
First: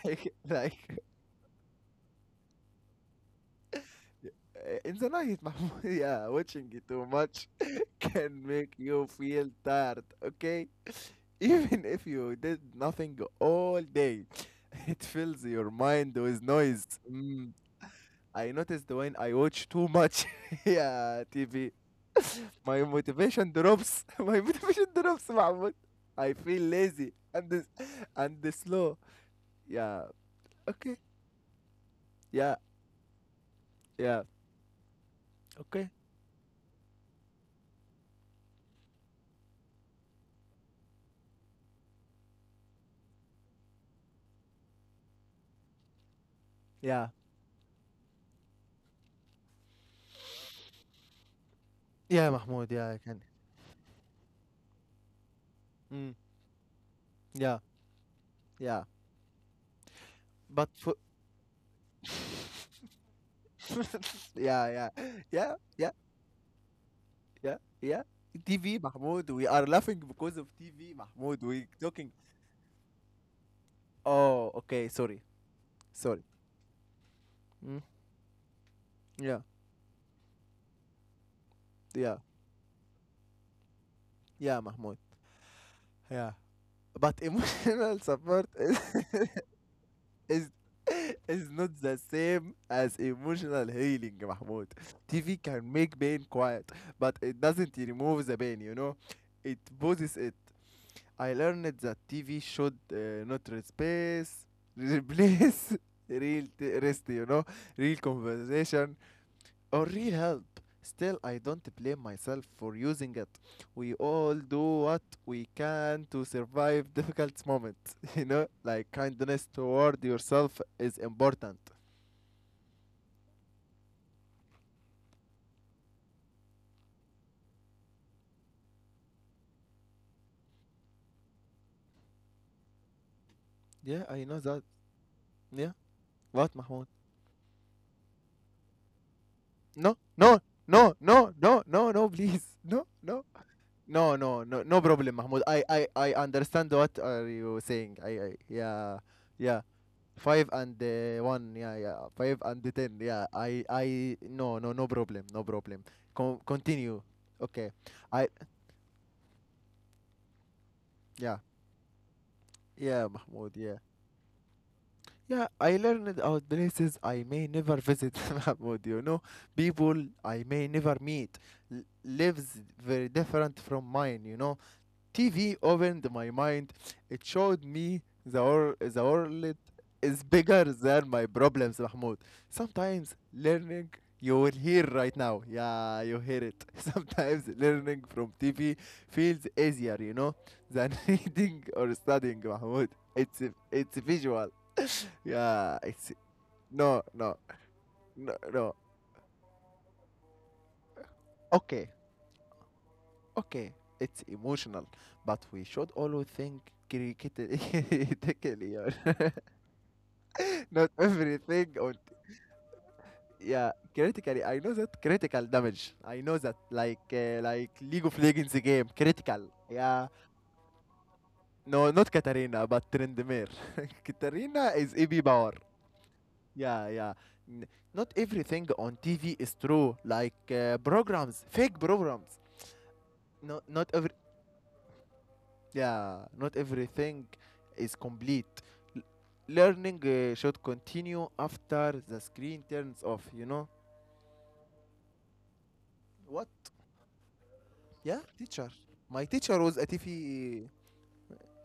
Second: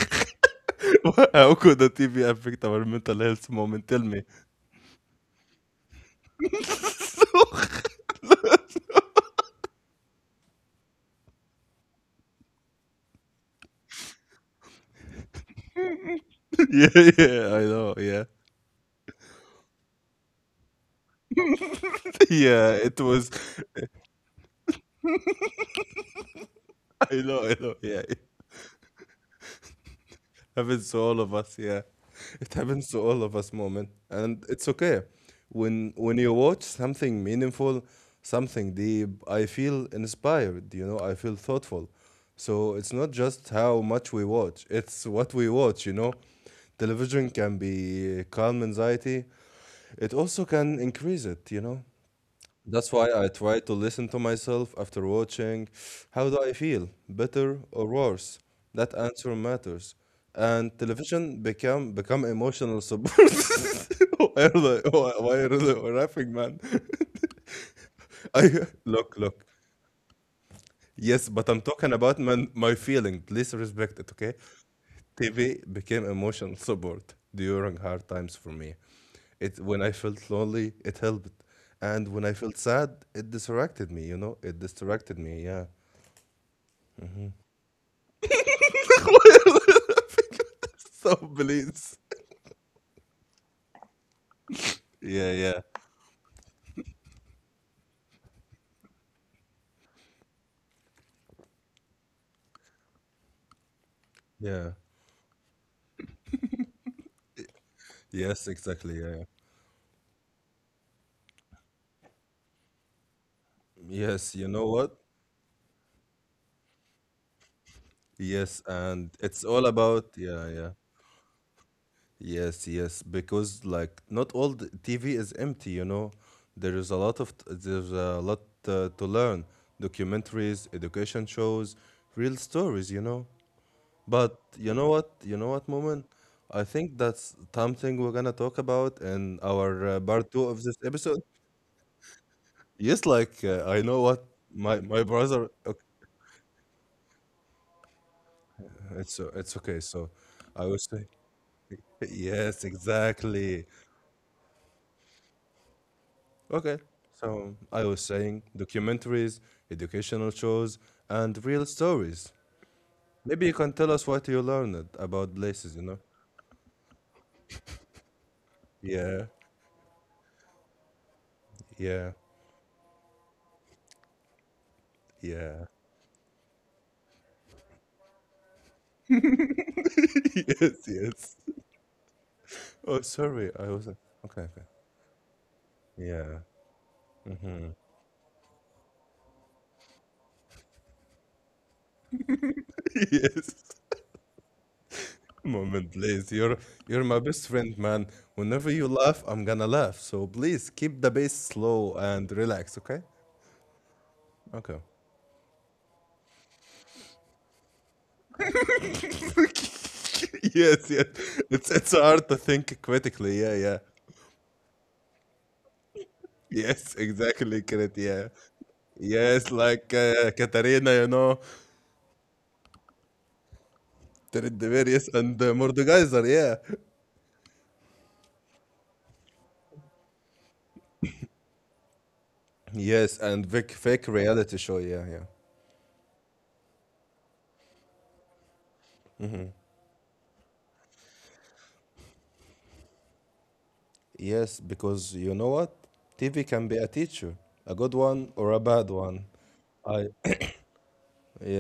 like, like
What? How could the TV affect our mental health, moment? Tell me.
uh, in the night, Mahmoud. Yeah, watching it too much can make you feel tired, okay. Even if you did nothing all day, it fills your mind with noise
Yeah,
mm,
yeah, I know, yeah.
I noticed when I watch too much yeah, TV,
Yeah,
my
it was.
motivation drops. My motivation drops, Mahmoud. I feel lazy and
I
this,
know, yeah. It
and this slow. Yeah.
happens
Okay.
to all of us, yeah. It
Yeah.
happens to all of us, moment.
Yeah,
And it's okay.
okay.
When you watch something meaningful, something deep, I feel inspired, you know, I feel thoughtful. So it's not just how much we watch, it's what we watch, you know.
Yeah,
Television can be calm anxiety, it also can increase it, you know?
yeah, Mahmoud. Yeah,
That's
I
why
can.
I try to listen to myself after watching.
Mm,
How do I feel?
yeah,
Better or worse?
yeah.
That answer matters.
But
And
for
television become emotional support. Why are
yeah,
they,
yeah,
why are
yeah,
they
yeah,
laughing, man?
yeah, yeah.
I
TV,
look,
Mahmoud,
look.
we are laughing because of TV,
Yes,
Mahmoud.
but I'm
We
talking
talking.
about, man, my feeling. Please respect it, okay?
Oh, okay. Sorry,
TV became
sorry.
emotional support during
Mm,
hard times for me.
yeah,
It when I felt lonely, it helped, and
yeah,
when I felt sad, it distracted me. You know, it
yeah, Mahmoud.
distracted me. Yeah.
Yeah. But emotional support is,
So
is not
please.
the same as emotional healing, Mahmoud.
Yeah,
TV
yeah,
can make pain quiet, but it doesn't remove the pain. It poses it. I learned that TV should not replace
yeah.
replace real rest, real
Yes, exactly.
conversation
Yeah.
or real help. Still, I don't blame myself for using it. We all
Yes, you
do
know what?
what we can to survive difficult moments,
Yes,
like
and it's
kindness
all
toward
about yeah,
yourself
yeah.
is important.
Yes, yes, because like not all the TV is empty, you know. There is a lot of there's a lot to learn, documentaries, education shows, real stories, you know.
Yeah, I
But
know that.
you know what? You know what,
Yeah.
moment?
What,
I
Mahmoud?
think that's something we're gonna talk about in our
No,
part
no,
two of this
no,
episode.
no, no, no, no, please. No,
Yes,
no.
like I know
No,
what
no, no, no
my
problem, Mahmoud.
brother.
I,
Okay,
I, I understand what are you saying. I yeah,
it's
yeah.
okay. So
Five
I
and
would say
one, yeah, yeah. Five and
yes,
the ten, yeah.
exactly.
No, no, no problem, no problem.
Okay,
Continue.
so
Okay.
I was
I,
saying documentaries, educational shows,
yeah,
and real stories.
yeah,
Maybe you
Mahmoud,
can
yeah.
tell us what you learned about
Yeah, I
places, you know?
learned about places I may never visit, Mahmoud,
Yeah,
People I may never meet
yeah,
lives very different from mine. TV
yeah.
opened my mind. It showed me the world is bigger
Yes,
than my
yes.
problems, Mahmoud.
Oh,
Sometimes
sorry, I was.
learning, you
Okay,
will
okay.
hear right now. Yeah, you
Yeah.
hear it. Sometimes learning from TV feels easier, than reading or studying, Mahmoud. It's,
Yes.
it's visual. Yeah,
Moment,
it's.
please.
No,
You're my
no,
best friend, man.
no,
Whenever
no.
you laugh, I'm gonna laugh. So please keep the bass
Okay,
slow and relax, okay?
okay. It's
Okay.
emotional, but we should always think critically. Critically, yeah. Not
Yes, yes. It's
everything on,
it's hard to think critically. Yeah,
yeah,
yeah.
critically. I know that. Critical damage, I know that,
Yes, exactly,
like
correct.
League of
Yeah,
Legends game critical.
yes, like
Yeah.
Katarina, you know,
No, not Katarina but Trendemir. Katarina is
Trinidadiris
ab
and
power.
Mordekaiser. Yeah,
Yeah, yeah. N- Not everything on TV is true, like programs fake programs.
yes, and
No, not every.
fake reality show. Yeah, yeah.
Yeah, not everything is complete. L- Learning should continue after the screen turns off, you know
Yes, because you know what?
what.
TV can be a teacher, a good
Yeah,
one or a
teacher.
bad
My
one.
teacher was
I
Atifi.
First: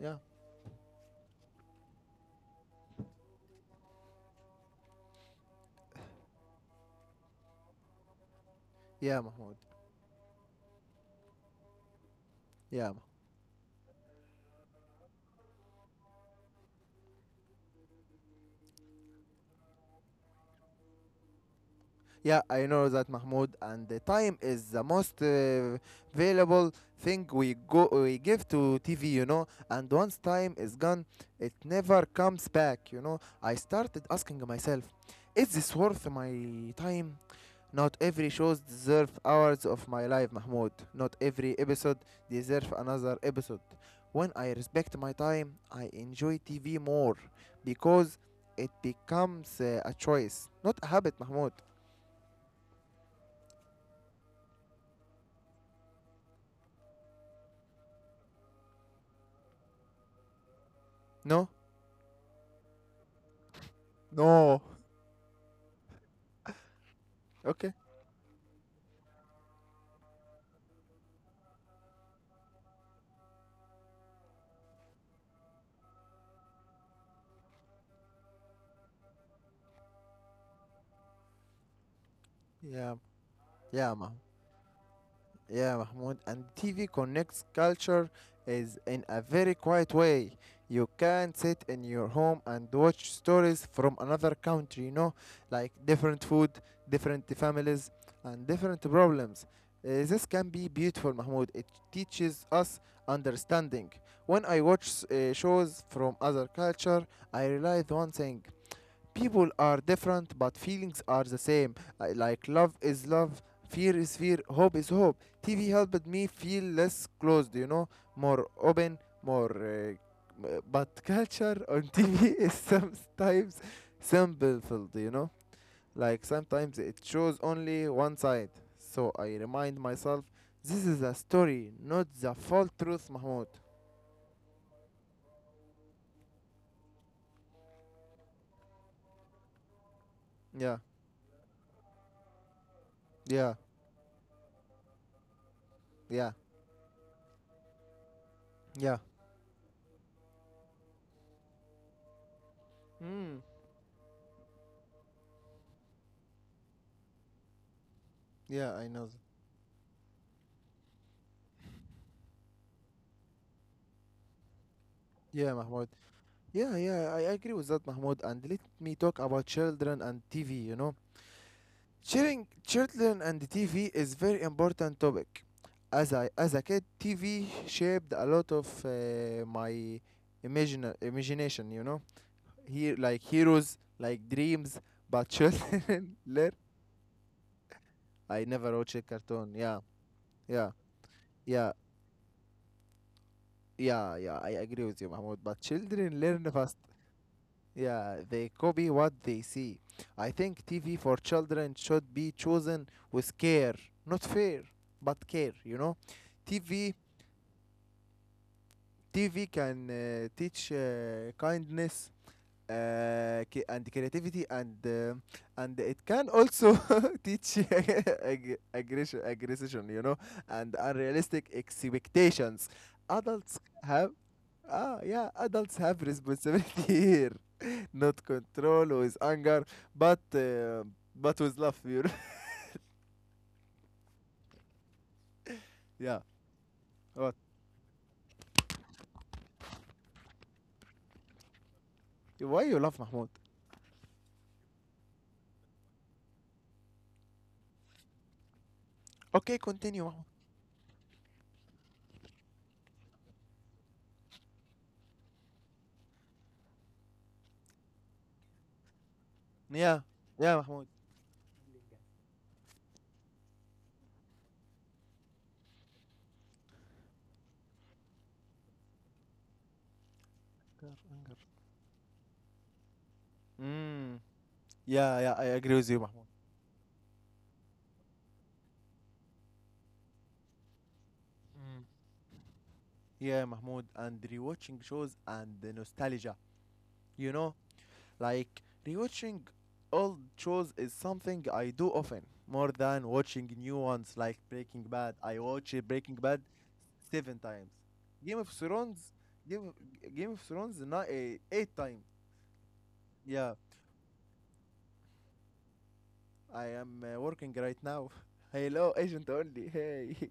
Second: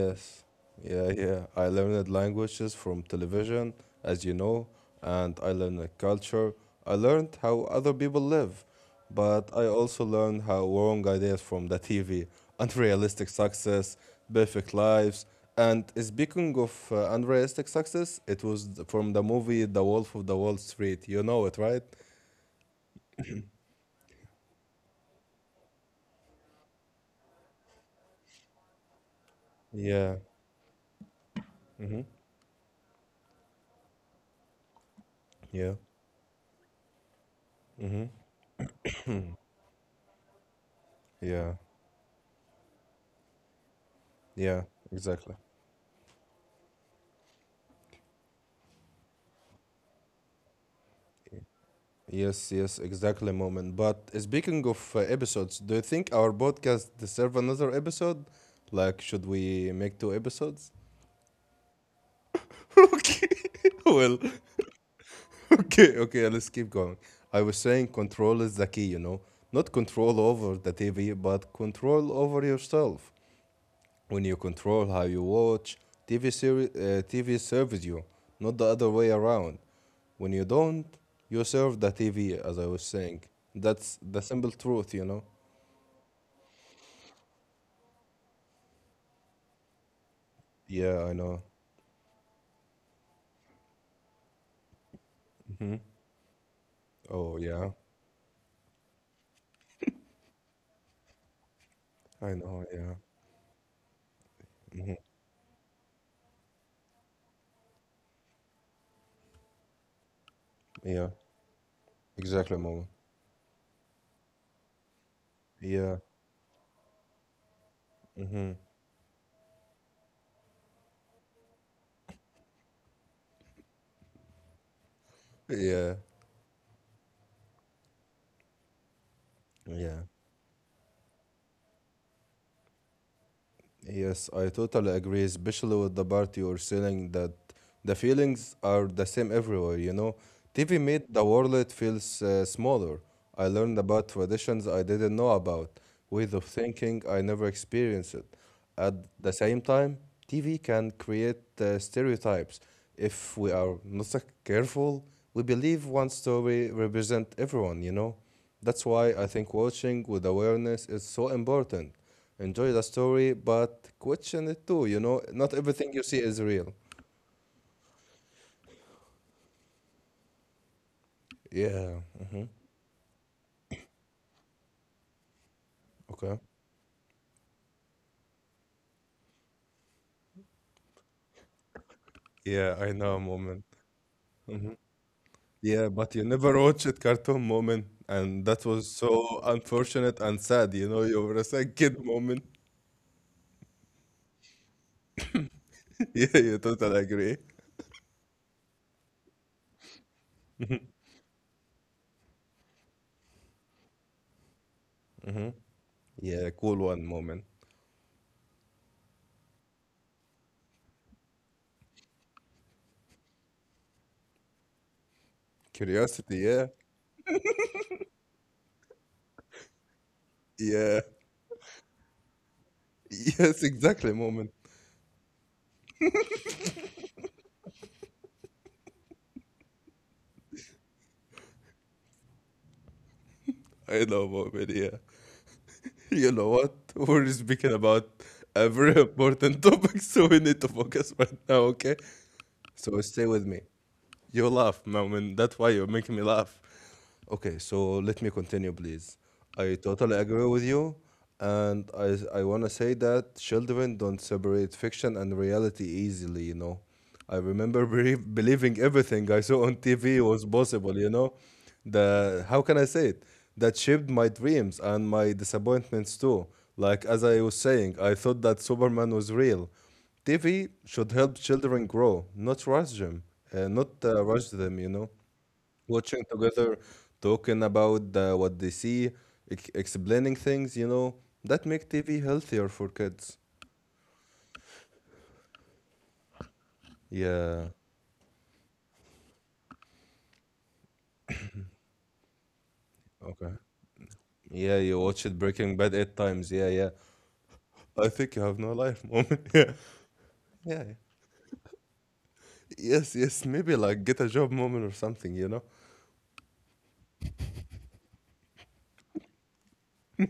Yeah,
yeah, yeah. I learned languages from television, as you know, and I learned a culture. I learned how other people live,
yeah,
but
Mahmoud.
I also learned how wrong ideas from the TV,
Yeah,
unrealistic success, perfect lives. And speaking of unrealistic success, it was from the movie The Wolf of the Wall Street. You know it, right?
yeah. I know that, Mahmoud, and the time is the most valuable thing we give to TV. And once
Yeah.
time is gone, it
Mm-hmm.
never comes back. I started asking myself, is this
Yeah.
worth my time? Not
Mm-hmm.
every shows deserve hours of my life, Mahmoud. Not
Yeah.
every episode deserves another episode. When I
Yeah.
respect my
Exactly.
time, I enjoy TV more because it becomes a choice, not a habit, Mahmoud.
Yes, yes, exactly, moment. But speaking of episodes, do you think our podcast deserve another episode? Like, should we make 2 episodes?
No?
Okay, well,
No.
okay, okay, let's keep going. I was
Okay.
saying control is the key, you know? Not control over the TV, but control over yourself. When you control how you watch, TV, TV serves you, not the other way around. When you don't, you serve the TV, as I was
Yeah.
saying.
Yeah,
That's
Mahmoud.
the simple truth, you know?
Yeah, Mahmoud. And TV connects culture is in a very quiet way. You
Yeah, I
can
know.
sit in your home and watch stories from another country, like different food, different
Oh, yeah.
families, and different problems. This can be beautiful, Mahmoud. It
I
teaches
know.
us
Yeah.
understanding. When I watch shows from other culture, I realize one thing: people are different but feelings
Yeah.
are the same. Like
Exactly,
love
Mama.
is love, fear is fear, hope is hope. TV
Yeah.
helped me feel less closed, more
Mm-hmm.
open, but culture on TV is sometimes simple, you know
Yeah.
like sometimes it shows only one side. So I remind
Yeah.
myself, this is a story, not the full truth, Mahmoud.
Yes, I totally agree, especially with the part you're saying that the feelings are the same everywhere, you know. TV
Yeah,
made the world feels smaller. I
yeah,
learned about traditions I didn't know about,
yeah,
ways of thinking I never experienced. At
yeah.
the same time, TV can create stereotypes. If
Mm,
we are not so careful, we believe one story represents everyone, you know.
yeah,
That's
I know,
why I think watching with awareness is so important. Enjoy the story, but question it too. You know, not
yeah, Mahmoud.
everything you see is real.
Yeah, yeah, I agree with that, Mahmoud. And let me talk about children and TV.
Yeah. Hmm.
Sharing children and TV is very important topic. As I
Okay.
as a kid, TV shaped a lot of my imagination.
Yeah, I
Here
know,
like
moment.
heroes, like dreams, but
Yeah, but
children
you
learn.
never watched it, cartoon moment, and
I
that
never
was
watch a
so
cartoon. Yeah,
unfortunate and
yeah,
sad. You know, you were a
yeah,
sad kid moment.
yeah, yeah. I agree with you, Mahmoud. But children
Yeah,
learn
you
fast.
totally agree.
Yeah, they copy what they see. I think TV for children should be chosen with care, not fear, but care, you know?
Yeah, cool
TV
one moment.
TV can teach kindness, and creativity and it can
Curiosity. Yeah.
also teach aggression, and
Yeah.
unrealistic expectations. Adults
Yes,
have
exactly, moment.
yeah, adults have responsibility here, not control with anger, but uh, but with love. You
I know, moment. Yeah.
yeah.
You know what? We're
What?
speaking about a very important topic, so we need to focus right now, okay?
Why you love
So stay
Mahmoud?
with me. You laugh, Moment. That's why you're making me laugh. Okay, so let me continue, please.
Okay,
I
continue,
totally
Mahmoud.
agree with you, and I want to say that children don't separate fiction and reality easily, you know. I remember be believing everything I saw on
Yeah,
TV was
yeah, Mahmoud.
possible, you know. The how can I say it? That shaped my dreams and my disappointments too. Like as I was saying, I thought that Superman was real. TV should help children grow, not rush them, uh, not
Mm.
uh, rush them, you know,
Yeah, yeah, I agree with you,
watching
Mahmoud.
together, talking about what they see, ex explaining things, you know, that
Mm.
make TV healthier for kids.
Yeah, Mahmoud, and rewatching shows and the nostalgia. You know,
Yeah.
like rewatching old shows is something I do often, more than
Okay.
watching new ones like
Yeah,
Breaking
you
Bad.
watch
I
it
watch
Breaking Bad
Breaking
eight
Bad
times. Yeah, yeah.
seven times.
I think
Game
you
of
have no life
Thrones,
moment.
Game, Game of Thrones,
Yeah. Yeah.
not eight times.
Yes, yes.
Yeah,
Maybe like get a job moment or something, you know?
I am working right now. Hello, agent only. Hey.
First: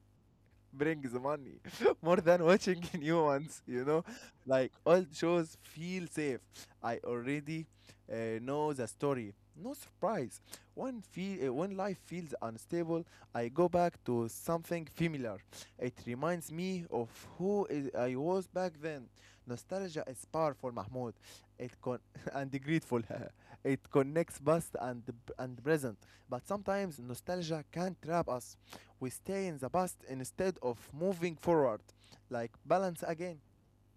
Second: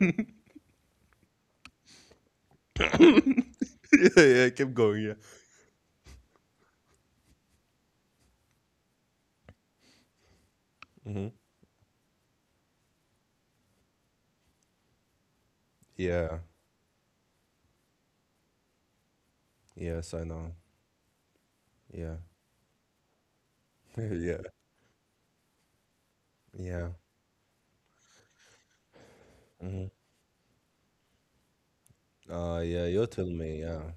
brings money more than watching new ones, you know?
Yeah, yeah.
Like
Keep going.
old
Yeah.
shows feel safe. I already know the story. No surprise. When
Mm-hmm.
feel uh, when life feels unstable, I go back to something familiar. It
Yeah.
reminds me of I was back then. Nostalgia
Yes, I
is
know.
powerful, Mahmoud. It con-
Yeah.
and grateful. it connects
Yeah.
past and present. But
Yeah.
sometimes nostalgia can trap us. We stay in the
Mm-hmm.
past instead of moving forward. Like
Yeah,
balance
you tell
again.
me. Yeah.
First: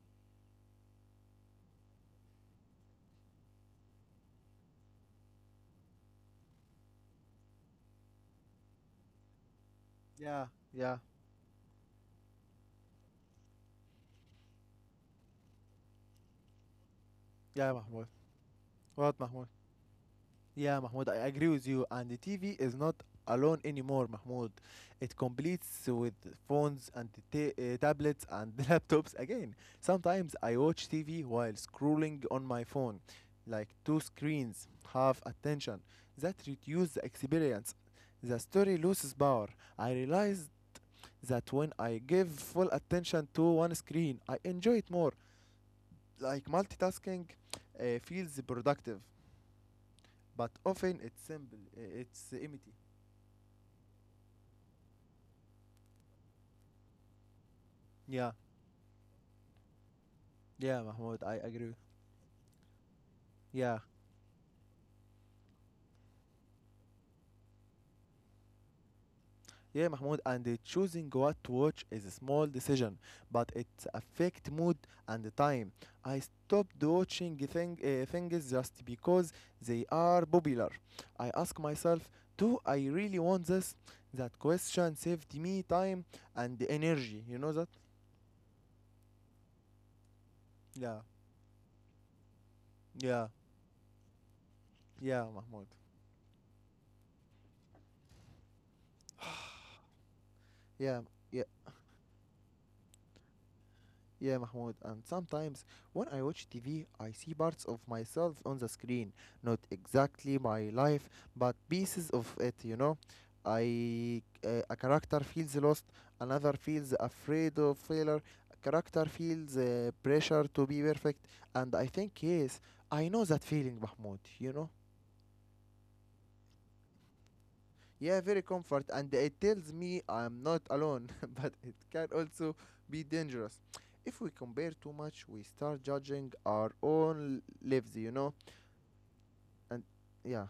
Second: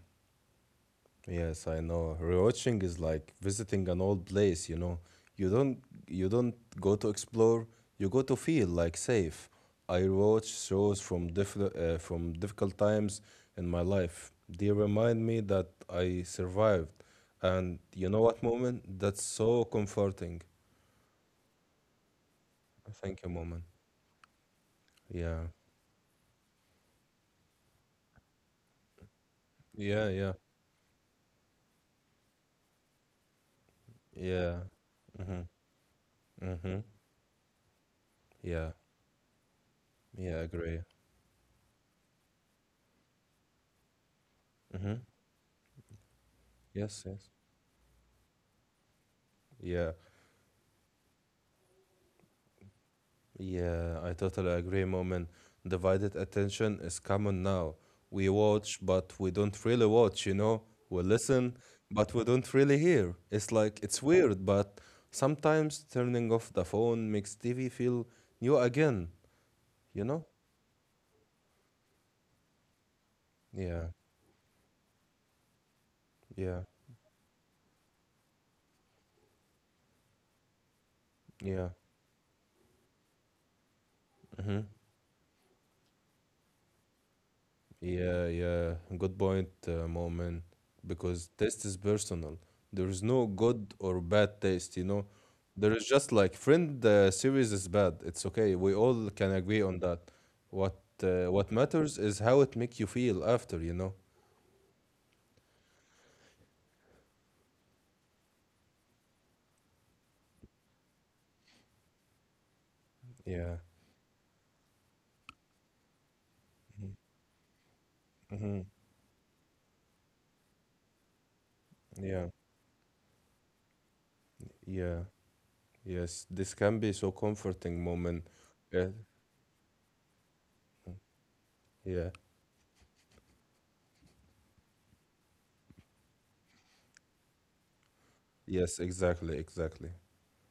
Yes, I know. Rewatching is like visiting an old place, you know. You don't you don't go to explore, you go to feel like safe. I
Yeah,
rewatch
yeah,
shows from difficult times in my life. They remind me that I survived.
yeah,
And
Mahmoud.
you know what, moment?
What,
That's
Mahmoud?
so comforting.
Yeah, Mahmoud, I agree with you. And the TV is not
Thank you,
alone
moment.
anymore, Mahmoud. It
Yeah.
completes with phones and tablets and laptops again.
Yeah, yeah.
Sometimes I watch TV while scrolling on my phone, like two
Yeah.
screens, half
Mm-hmm.
attention. That
Mm-hmm.
reduces the experience. The
Yeah.
story loses power. I
Yeah, I
realize
agree.
that when I give full attention to one screen, I enjoy it
Mm-hmm.
more. Like
Yes,
multitasking
yes.
feels productive,
Yeah.
but often it's empty.
Yeah, I totally agree, Moment. Divided attention is common now. We
Yeah,
watch, but we don't really watch, you know?
yeah,
We
Mahmoud, I
listen,
agree.
but we don't really hear. It's
Yeah,
like, it's weird, but sometimes turning off the phone makes TV feel new again,
Yeah,
you
Mahmoud,
know?
and choosing what to watch is a small decision, but it
Yeah,
affect mood and the time. I
yeah,
stopped watching things just because they are popular. I ask
yeah.
myself, do I really want this? That
Mm-hmm.
question saved me time and energy. You know that?
Yeah, yeah, good point, moment.
Yeah,
Because taste is personal. There is no
yeah,
good or bad taste, you know.
yeah, Mahmoud.
There is just like friend series is bad. It's okay. We all can agree on that. What
Yeah, yeah.
what matters is how it make you feel after, you know.
Yeah, Mahmoud, and sometimes when I watch TV, I see parts of myself on the screen. Not exactly my life, but pieces of it.
Yeah.
I a character feels lost, another
Mm-hmm.
feels afraid of failure, a
Mm-hmm.
character feels pressure to be perfect, and I think,
Yeah.
yes, I know that feeling, Mahmoud.
Yeah. Yes. This can be so comforting
Yeah,
moment.
very comfort,
Yeah.
and it tells me I'm not alone, but it can
Yeah.
also be dangerous. If we compare too much, we start judging our own lives, you know?
Yes. Exactly.
And
Exactly.
yeah.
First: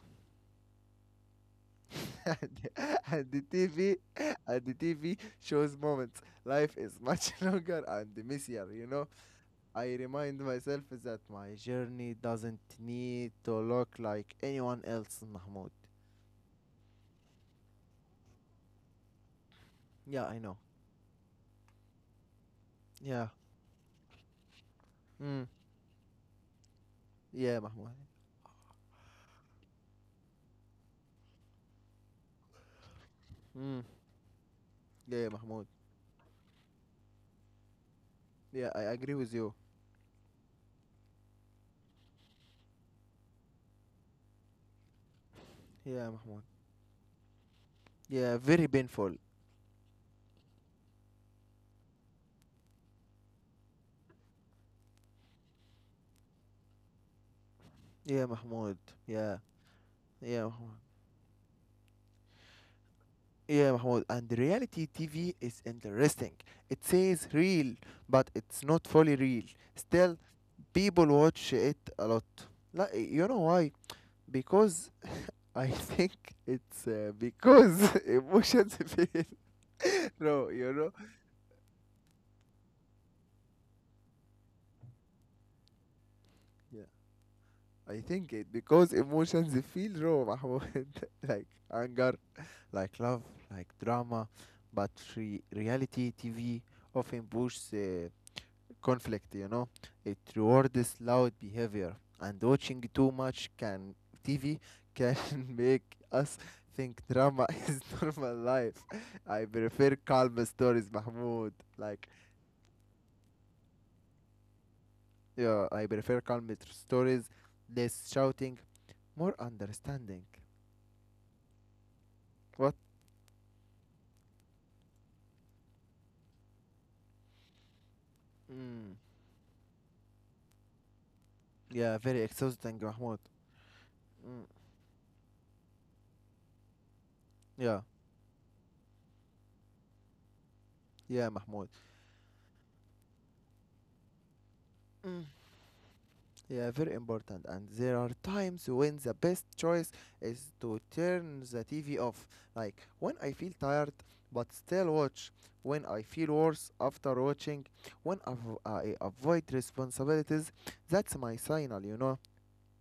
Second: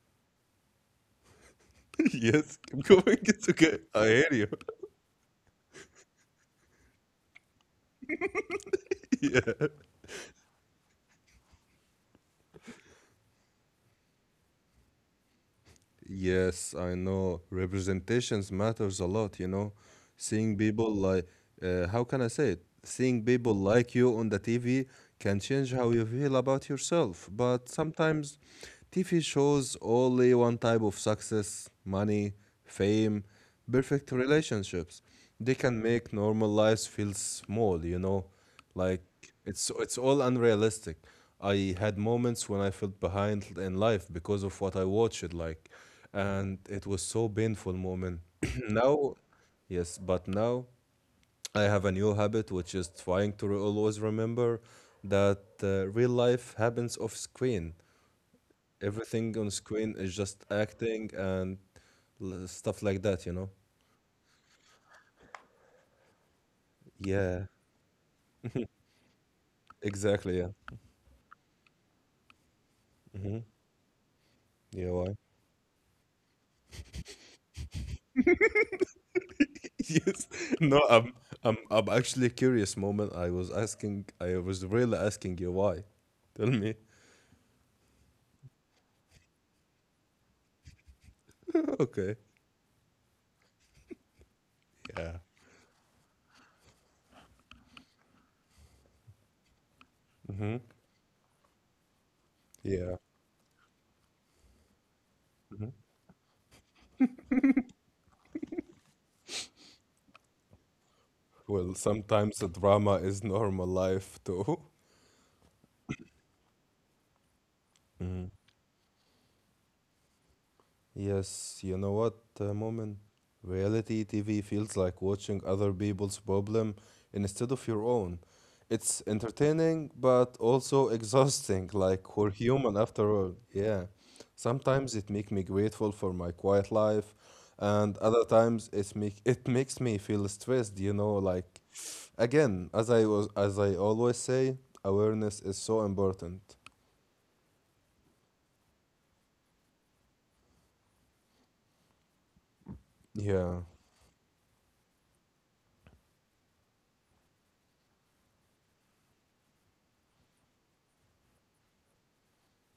yes, keep going.
and
It's
the
okay.
TV
I hear you.
and the TV shows moments. Life is much longer and messier, you know?
yeah.
I remind myself that my journey doesn't need to look like anyone else, Mahmoud.
Yes, I know. Representations matters a lot, you know.
Yeah, I
Seeing
know.
people like, how can I say it? Seeing
Yeah.
people like you on the TV can
Mm.
change how you feel about yourself.
Yeah,
But
Mahmoud.
sometimes TV shows only one type of success, money, fame,
Mm.
perfect relationships.
Yeah,
They
Mahmoud.
can make normal lives feel small, you know.
Yeah, I
Like
agree with you.
it's all unrealistic. I had moments when I felt behind in life because of what I watched, like,
Yeah, Mahmoud.
and it was so painful moment.
Yeah, very painful.
Now, yes, but now I have a new habit, which is trying to always remember that real life happens off screen.
Yeah, Mahmoud. Yeah,
Everything on screen is
yeah,
just
Mahmoud.
acting and stuff like that, you know?
Yeah, Mahmoud. And reality TV is interesting. It says
Yeah,
real, but it's not fully real. Still,
exactly. Yeah.
people watch it a lot. Like, you know
Hmm.
why? Because
Yeah, why?
I think it's because emotions feel
Yes.
raw, you
No,
know?
I'm I'm I'm actually curious moment. I was really asking you why. Tell me.
Yeah. I think it because emotions feel raw, Mahmoud. like anger,
Okay.
like love, like drama, but
Yeah.
reality TV often pushes conflict, you know. It
Hmm.
rewards loud behavior, and watching
Yeah.
too much can TV can make us think drama is normal life. I prefer calm stories, Mahmoud.
Well,
Like,
sometimes the drama is normal life too.
yeah, I prefer stories, less shouting, more understanding.
Yes, you know what,
What?
Moment? Reality TV feels like watching other people's problem instead of your own.
Mm.
It's entertaining, but also exhausting,
Yeah,
like
very
we're
exhausting,
human after
Mahmoud.
all. Yeah.
Mm.
Sometimes it makes me grateful for my quiet life,
Yeah,
and other times it makes me feel stressed, you know,
yeah,
like
Mahmoud.
again, as I always say,
Mm.
awareness is so important.
Yeah, very important. And there are times when the best choice is to turn the TV off. Like when I feel
Yeah.
tired but still watch, when I feel worse after watching, when I avoid responsibilities, that's my signal, you know?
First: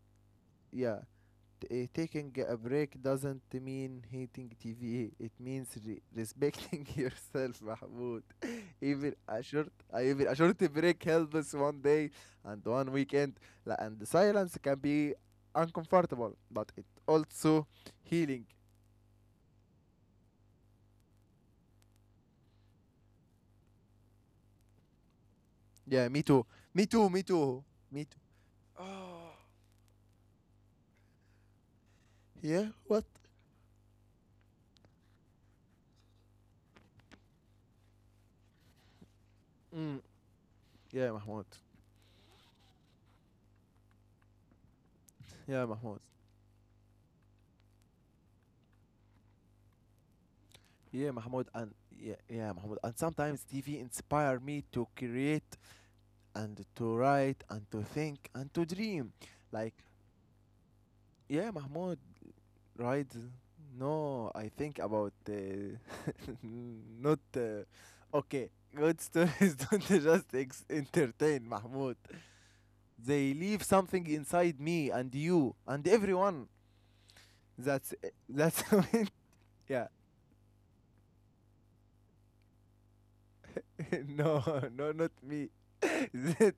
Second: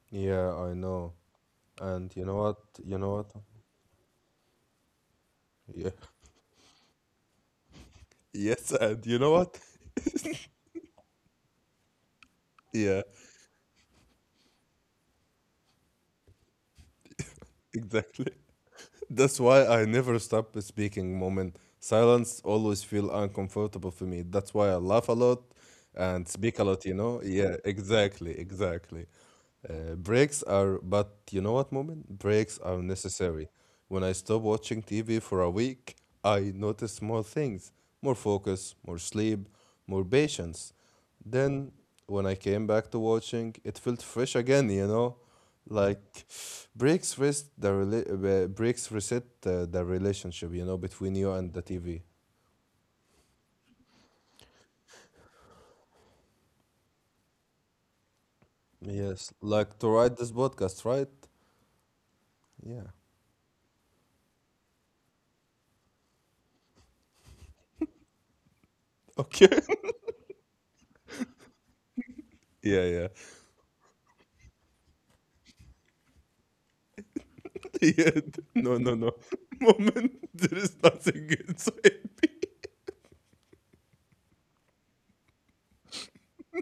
Yeah, I
Yeah,
know. And you
taking
know
a
what? You
break
know what?
doesn't mean hating TV, it means
Yeah.
respecting yourself, Mahmoud.
Yes, and
even
you know
a
what?
short uh, even a short break helps. One day and one
Yeah,
weekend. And the silence can be uncomfortable but it also
exactly.
healing.
That's why I never stop speaking moment. Silence always feel uncomfortable for me. That's why I laugh a lot
Yeah,
and speak a lot,
me
you
too
know?
me
Yeah,
too me too.
exactly, exactly.
Oh,
Breaks are, but you know what, moment? Breaks
yeah,
are
what?
necessary. When I stop watching TV for a week, I notice more things, more focus, more sleep,
Mm.
more patience.
yeah mahmoud
Then when I came back to watching, it felt fresh again, you know?
yeah mahmoud
Like breaks reset the relationship, you know,
yeah
between you
mahmoud
and the
and
TV.
yeah yeah mahmoud and sometimes TV inspire me to create and to write and to think and to dream.
Yes,
Like,
like to write this podcast, right?
yeah, Mahmoud,
Yeah.
right. No, I think about Not okay. Good
Okay.
stories don't just entertain, Mahmoud.
Yeah, yeah.
They leave something inside me and you and everyone. That's
Yeah.
that's
No, no, no.
when yeah.
Moment. There is nothing inside me.
no, no, not me. that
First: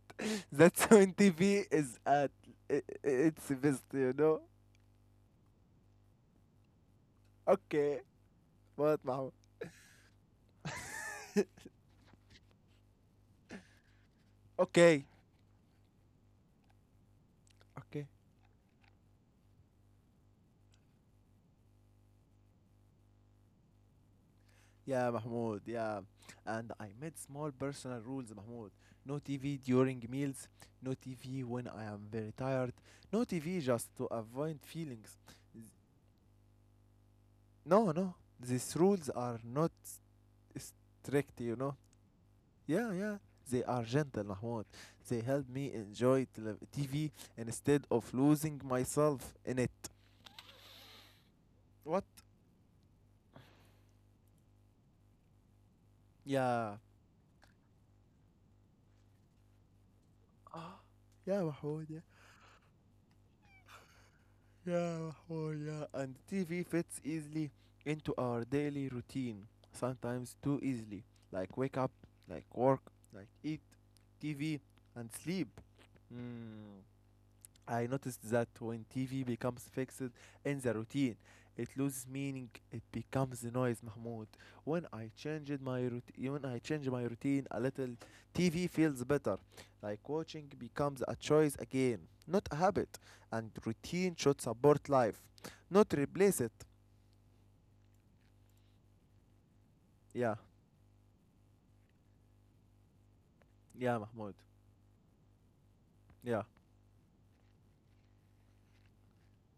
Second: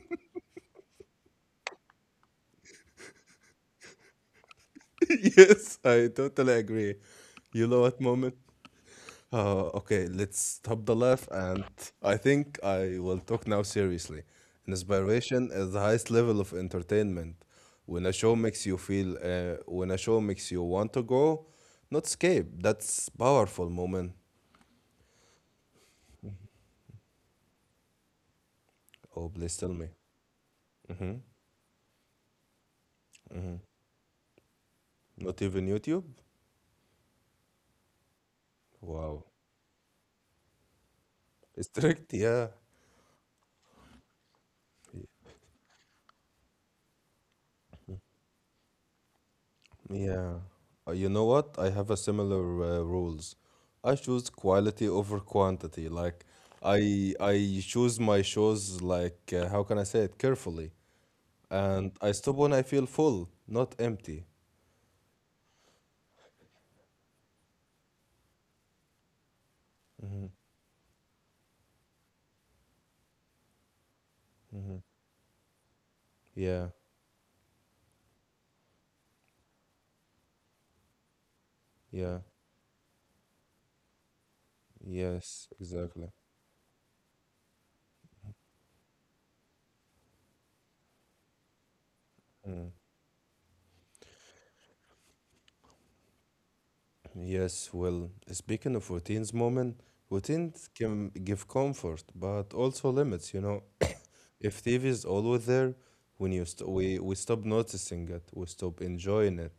that's when TV is at i- its best, you know.
Yes, I totally agree. You know
Okay,
what moment?
what, Mahmoud?
Okay, let's stop the laugh, and I think I will talk now seriously.
okay,
Inspiration is the highest level of entertainment.
okay.
When a show makes you want to go, not escape. That's powerful moment.
Yeah, Mahmoud. Yeah. And I made small personal rules, Mahmoud. No
Oh, please
TV
tell me.
during meals, no
Mm-hmm.
TV when I am very tired, no
Mm-hmm.
TV just to avoid feelings.
Not
Z-
even YouTube.
No, no. These rules
Wow,
are not s- strict, you know.
strict. Yeah.
Yeah, yeah. They are gentle, Mahmoud. They help me enjoy TV instead of losing myself in it.
Yeah. You know what? I have a
What?
similar rules. I choose quality over quantity. Like
Yeah.
I choose my shows like how can I say it carefully,
Yeah, Mahmoud,
and
yeah.
I stop when I feel full, not empty.
Yeah, oh yeah, and TV fits easily into our daily routine.
Hmm.
Sometimes too easily. Like wake up, like work, like eat, TV,
Hmm.
and sleep.
Yeah.
Mm. I noticed that when TV becomes fixed in the routine, it loses
Yeah.
meaning. It becomes noise, Mahmoud. When I
Yes.
changed my
Exactly.
routine, when I change my routine a little, TV feels better. Like watching becomes a choice again, not a
Mm.
habit. And routine should support life, not replace it.
Yes, well, speaking of routines, moment,
Yeah,
routines can give comfort, but also limits, you know.
yeah, Mahmoud.
If TV is always there, when you
Yeah,
st- we, we stop noticing it, we stop enjoying it.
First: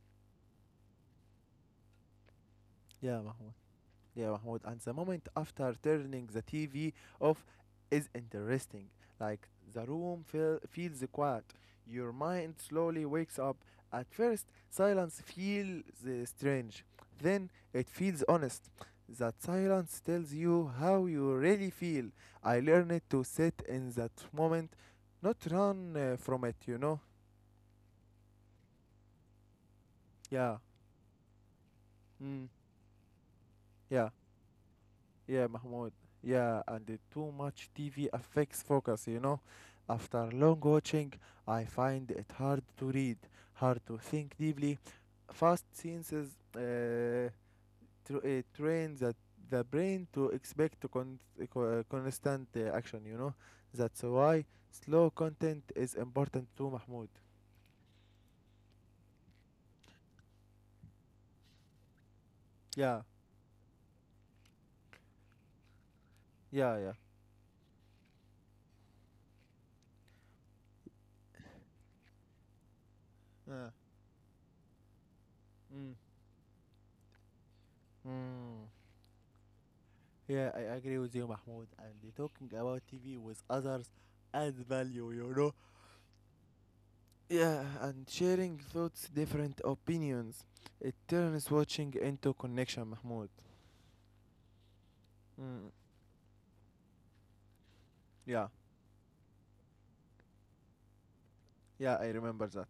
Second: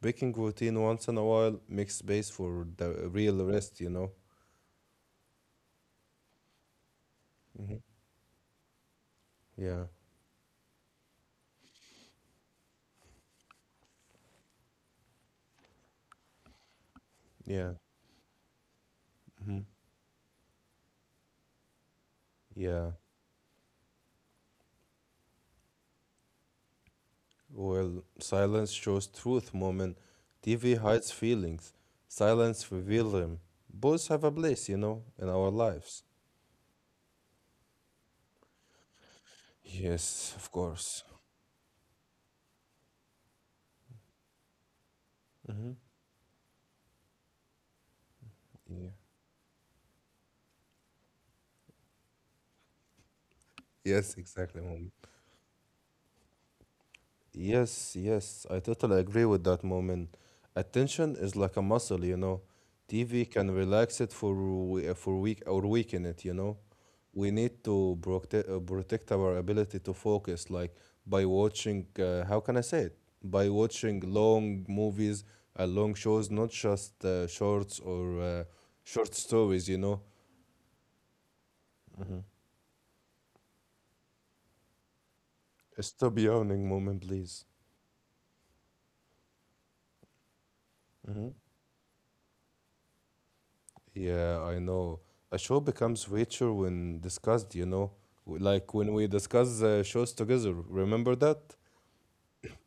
Breaking routine once in a while makes space for the
yeah,
real
Mahmoud.
rest, you know?
Yeah, Mahmoud. And the moment after turning the TV off
Hmm.
is interesting. Like
Yeah,
feels quiet. Your mind slowly wakes up. At first, silence feels strange. Then
yeah,
it feels honest. That
hmm,
silence tells you how you really feel. I
yeah.
learned to sit in that moment, not run from it, you know?
Well, silence shows truth, moment.
Yeah.
TV hides feelings,
Mm.
silence reveals them. Both
Yeah.
have a place, you know, in
Yeah,
our
Mahmoud.
lives.
Yeah, and the too much TV affects focus, you know. After
Yes, of
long
course.
watching, I find it hard to read, hard to think deeply. Fast
Hmm.
scenes is, uh, tr
Yeah.
train that the brain to expect constant action, you know. That's
Yes,
why
exactly, Mom.
slow content is important too, Mahmoud.
Yes, yes, I totally agree with that moment. Attention is like a muscle, you know.
Yeah,
TV can relax it for week or weaken it, you know.
yeah.
We need to protect our ability to focus, like by watching. How can I say it? By
Yeah.
watching long movies,
Mm.
long shows, not just shorts or
Mm.
short stories, you know.
Yeah, I agree with you, Mahmoud. And the
Hmm.
talking about TV with others adds value, you know?
Stop yawning, moment, please.
Yeah, and sharing thoughts, different opinions. It turns watching into connection, Mahmoud.
Yeah, I know. A show
Mm.
becomes richer when discussed, you know,
Yeah,
like when we discuss shows together. Remember that?
yeah, I remember that.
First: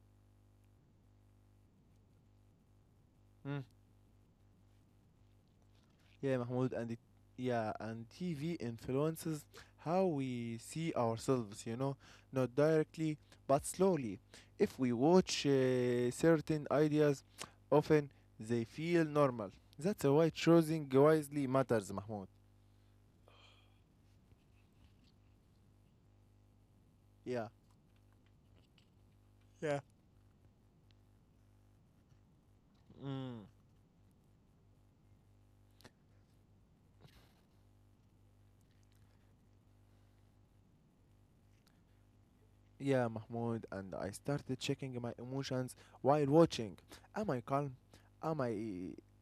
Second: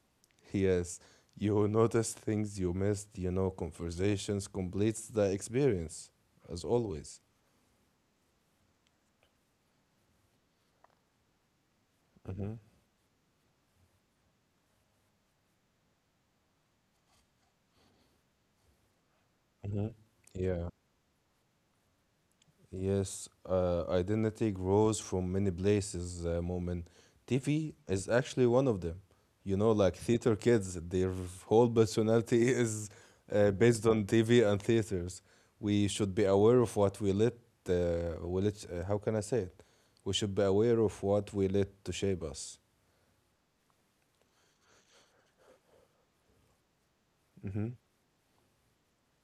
Yes. You notice things you missed, you know,
Mm.
conversations completes the experience,
Yeah,
as
Mahmoud, and it,
always.
yeah, and TV influences how we see ourselves, you know,
Mm-hmm.
not directly but slowly. If we watch certain ideas, often they feel normal.
Mm-hmm.
That's why
Yeah.
choosing wisely matters, Mahmoud.
Yes, identity grows from many places, Moment.
Yeah.
TV is actually one of them. You know,
Yeah.
like theater kids, their whole personality is
Mm.
based on TV and theaters. We should be aware of what we let how can I say it? We should be aware of what we let to shape us.
Yeah, Mahmoud, and I started checking my emotions while watching. Am I
Mm-hmm.
calm? Am I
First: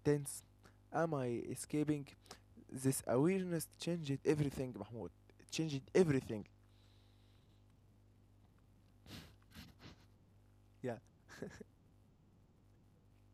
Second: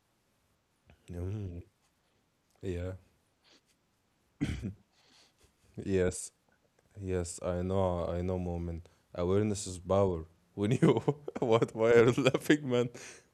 tense? Am I
Yeah.
escaping?
Yeah.
This awareness changed everything, Mahmoud. It changed
Yes.
everything.
Yes, I know, Moment. Awareness is power. When you
Yeah.
what why are you laughing, man?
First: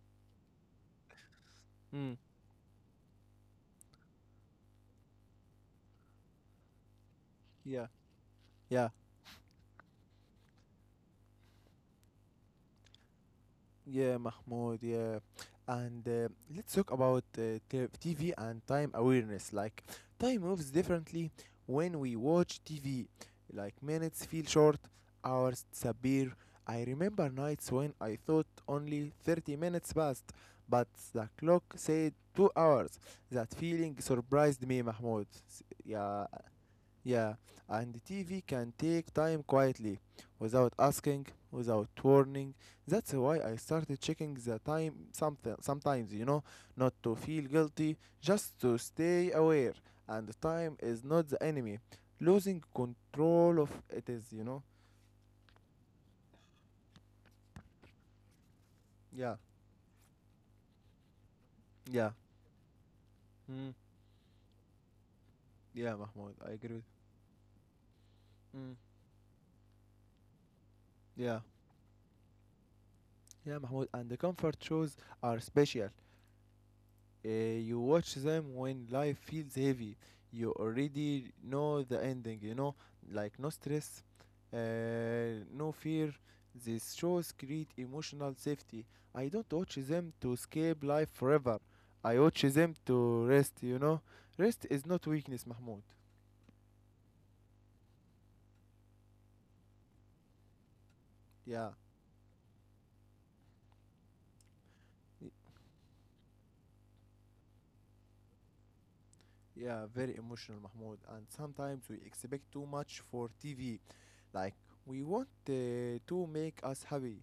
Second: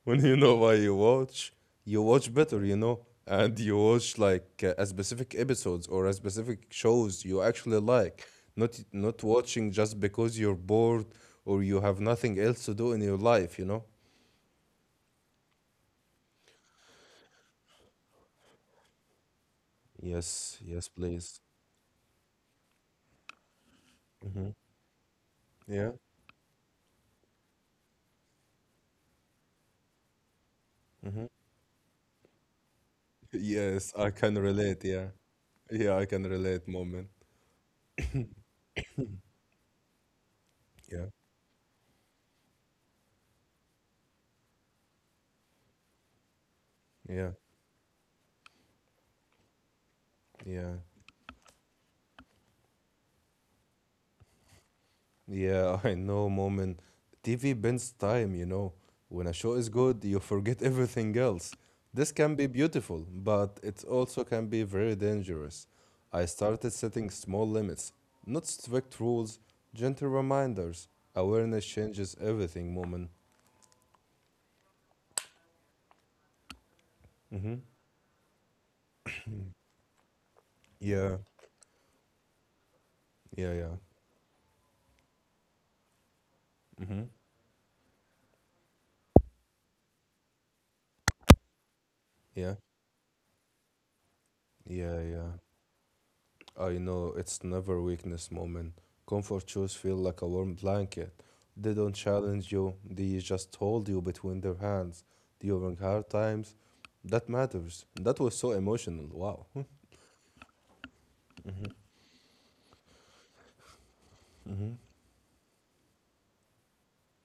When you know why you
Mm.
watch better, you know, and you watch like a specific episodes or a specific shows you actually
yeah
like. Not
yeah
not watching just because you're bored or you have nothing else to do in your life, you know.
yeah, Mahmoud. Yeah, and let's talk about TV and time awareness. Like time
Yes,
moves
yes,
differently
please.
when we watch TV. Like minutes feel
Hmm.
short, hours
Yeah.
disappear. I remember nights when I thought only 30 minutes passed, but
Hmm.
the clock said 2 hours. That
Yes,
feeling
I can
surprised
relate.
me,
Yeah.
Mahmoud.
Yeah, I can
Yeah.
relate, moment.
Yeah, and the TV can take time quietly, without
Yeah.
asking, without warning. That's why I started checking the time something sometimes, you know, not to
Yeah.
feel guilty, just to stay aware. And the
Yeah.
time is not the enemy. Losing control of it is, you know.
Yeah, I know, Mom. TV bends time, you know. When a
Yeah,
show is good, you forget everything else. This
yeah.
can be beautiful, but
Mm.
it also can be very dangerous.
Yeah,
I
Mahmoud, I
started
agree with.
setting small limits, not
Mm.
strict rules, gentle reminders.
Yeah,
Awareness changes everything, Mom.
yeah, Mahmoud. And the comfort shows are special.
Mm-hmm.
You watch them when life feels heavy. You
Yeah,
already know the ending, you know, like
yeah,
no
yeah.
stress, no fear. These
Mm-hmm.
shows create emotional safety. I don't watch them to escape life forever. I watch
Yeah,
them to rest, you know. Rest is
yeah,
not
yeah.
weakness, Mahmoud.
I know it's never weakness moment. Comfort shoes feel like a warm blanket.
Yeah,
They don't challenge you, they just hold you between their hands
y-
during hard times. That matters. That was so emotional. Wow.
yeah, very emotional, Mahmoud. And
Hmm.
sometimes we expect too much for TV. Like,
Hmm.
we want to make us happy,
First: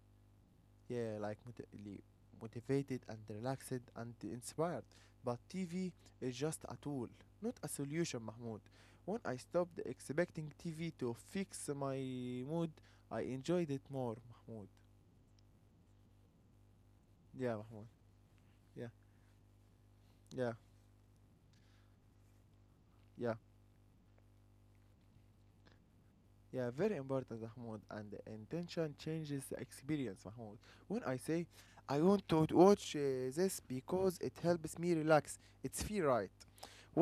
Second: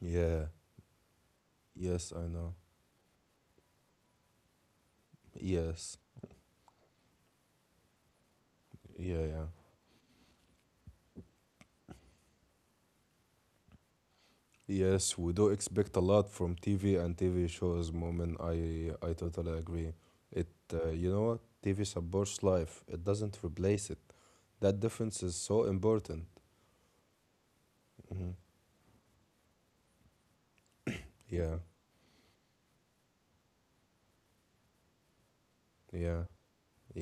Yeah.
yeah, like
Yes, I know.
motivated and relaxed and inspired, but TV
Yes.
is just a tool, not a solution, Mahmoud. When
Yeah,
I
yeah.
stopped expecting TV to fix my mood, I enjoyed it more, Mahmoud.
Yes, we do expect a lot from TV and TV
Yeah, Mahmoud.
shows, Moment,
yeah
I totally agree. It
yeah
you know what? TV supports life. It
yeah
doesn't replace it. That difference is so important.
yeah, very important, Mahmoud. And
Hmm.
the intention changes the experience, Mahmoud. When I say
Yeah,
I want to watch this because it helps me relax, it's feel
yeah,
right.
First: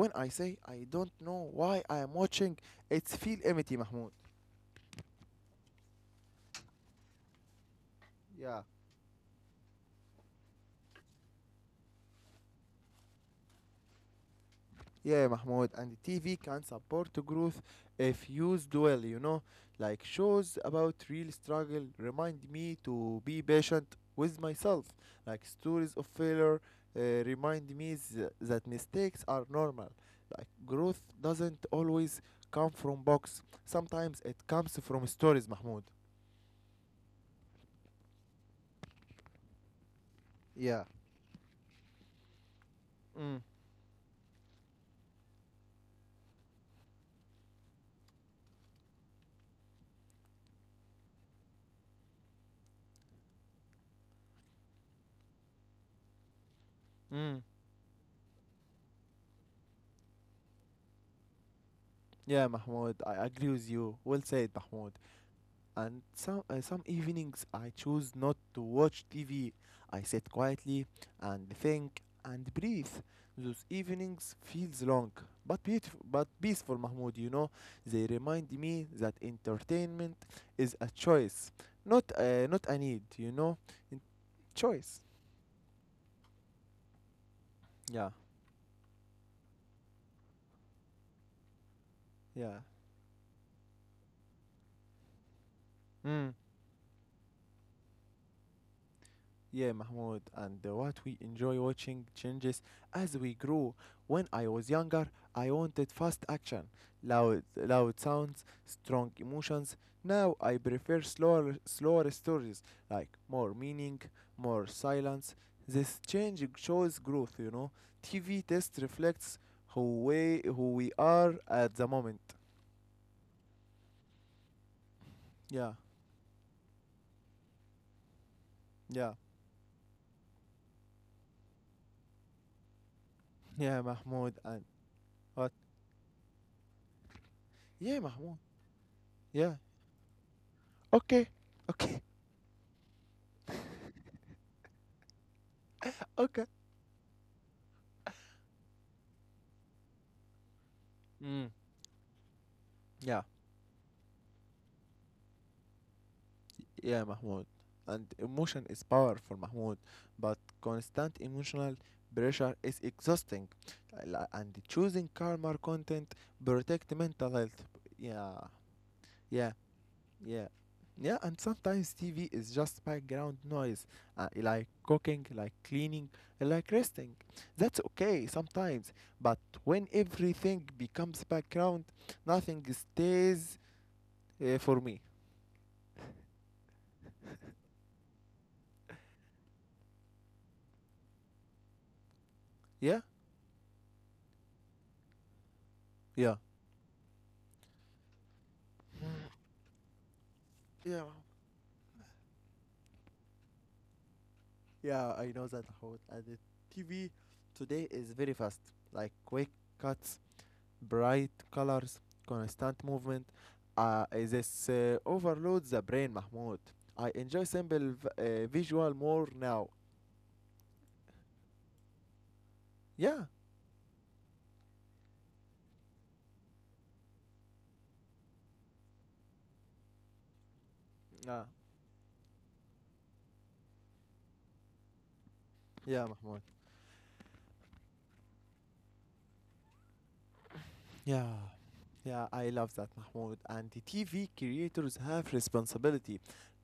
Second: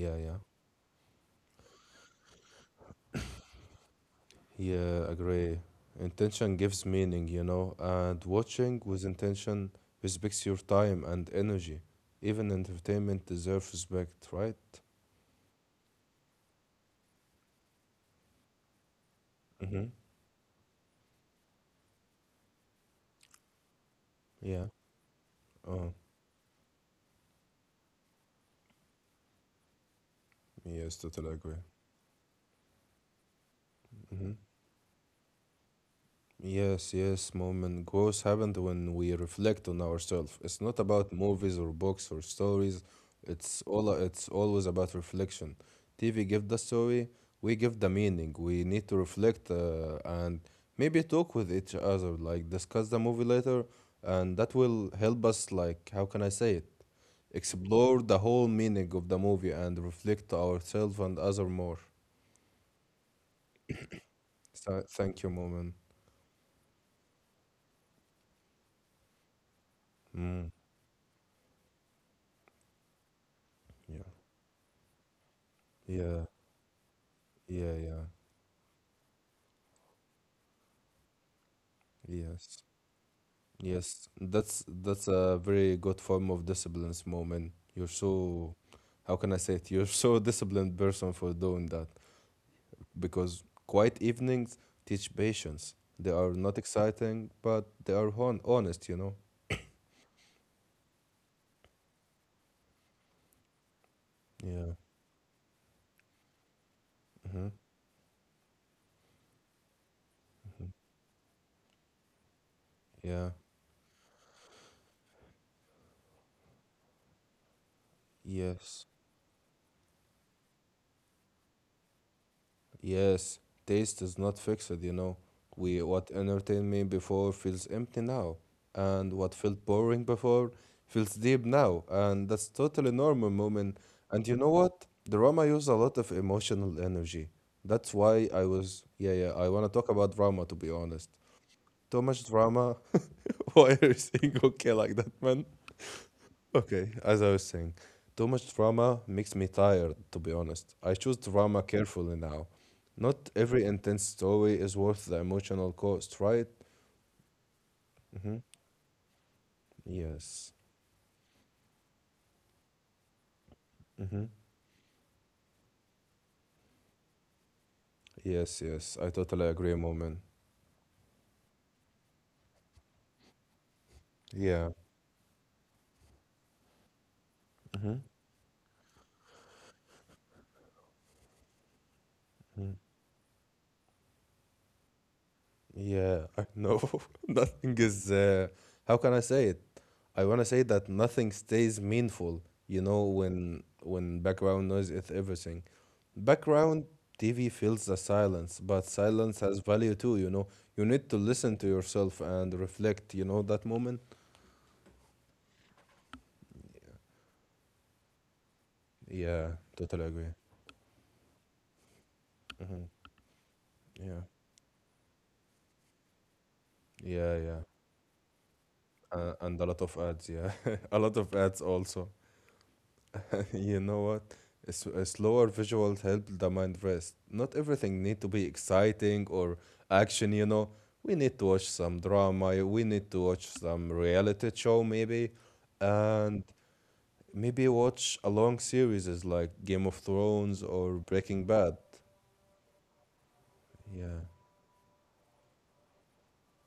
When I
yeah.
say I don't know why I am watching, it's feel empty, Mahmoud.
Yeah, agree. Intention gives meaning, you know, and
Yeah.
watching with intention respects your time and energy. Even entertainment deserves respect, right?
Yeah, Mahmoud, and TV can support growth if used well, you know.
Mm-hmm.
Like shows about real struggle remind me to be patient with
Yeah.
myself. Like stories
Oh,
of failure uh, remind me that mistakes are normal. Like
yes,
growth
totally agree.
doesn't always come from box. Sometimes
Mm-hmm.
it comes from stories, Mahmoud.
Yes, yes, mom, and growth happens when we reflect on ourselves. It's not
Yeah.
about movies or books or stories.
Mm.
It's always about reflection. TV give the story, we give the meaning. We need to reflect and maybe talk with each other, like discuss the movie later, and that will help us. Like, how can I say it?
Mm.
Explore the whole meaning of the movie and reflect to ourselves and other more.
Yeah, Mahmoud, I agree with you. Well said,
So,
Mahmoud.
thank you, mom. And-
And some evenings I choose not to watch TV. I sit
mm,
quietly and think and breathe. Those
yeah,
evenings feels long, but beautiful,
yeah,
but peaceful, Mahmoud. You know,
yeah, yeah.
they remind me that entertainment is a choice,
Yes.
not a need. You know, In-
Yes. That's
choice.
a very good form of disciplines, moment. You're
Yeah,
so, how can I say it? You're so disciplined person for doing that
yeah.
because quiet evenings teach patience. They
Mm.
are not exciting, but they are honest, you know?
Yeah, Mahmoud, and what we enjoy watching changes as we grow. When I was
Yeah.
younger, I wanted fast action,
Mm-hmm.
loud sounds, strong emotions. Now I prefer slower stories, like
Yeah.
more meaning, more silence. This change shows growth, you know. TV test
Yes.
reflects who we are at the moment.
Yes, taste is not fixed, you know.
Yeah,
We what entertained me before feels empty now, and
yeah,
what felt boring before feels deep now, and that's totally normal, moment.
yeah,
And
Mahmoud,
you know
and
what? Drama
what?
use a lot of emotional energy. That's
Yeah,
why
Mahmoud.
I was yeah yeah. I
Yeah.
wanna talk about drama to be honest.
Okay,
Too
okay,
much drama. Why are you saying okay like that, man?
okay.
Okay, as I was saying, too much drama makes me tired, to be honest. I choose
Mm.
drama carefully now.
Yeah,
Not every intense story is worth the emotional cost, right?
yeah, Mahmoud. And
Mm-hmm.
emotion is powerful, Mahmoud, but
Yes.
constant emotional pressure is exhausting.
Mm-hmm.
And choosing calmer content protect mental health. Yeah,
Yes, yes, I totally
yeah,
agree, Moment.
yeah. Yeah, and sometimes TV is just background noise, like
Yeah.
cooking, like cleaning, like resting. That's
Mm-hmm.
okay sometimes, but when everything becomes background, nothing
Mm-hmm.
stays for me.
Yeah, I know. Nothing is, how can I say it? I want to say that nothing stays meaningful, you
Yeah,
know, when background noise is everything.
yeah,
Background TV fills the silence, but silence has value too, you know. You
yeah.
need to listen to yourself and reflect, you know, that moment.
Yeah, I know that how it added. TV today is very fast, like quick
Yeah, totally
cuts,
agree.
bright colors,
Hmm.
constant movement.
Yeah,
This overloads the brain, Mahmoud. I
yeah,
enjoy
yeah.
simple visual more
And a
now.
lot of ads, yeah. A lot of ads also.
Yeah,
You know what? A slower visuals help the mind rest. Not everything need to be exciting or action, you know. We need
yeah,
to watch some drama, we need to watch some reality show maybe,
yeah, Mahmoud.
and maybe watch a long series is like Game of Thrones or
Yeah,
Breaking Bad.
yeah, I love that, Mahmoud. And the
Yeah.
TV creators have responsibility,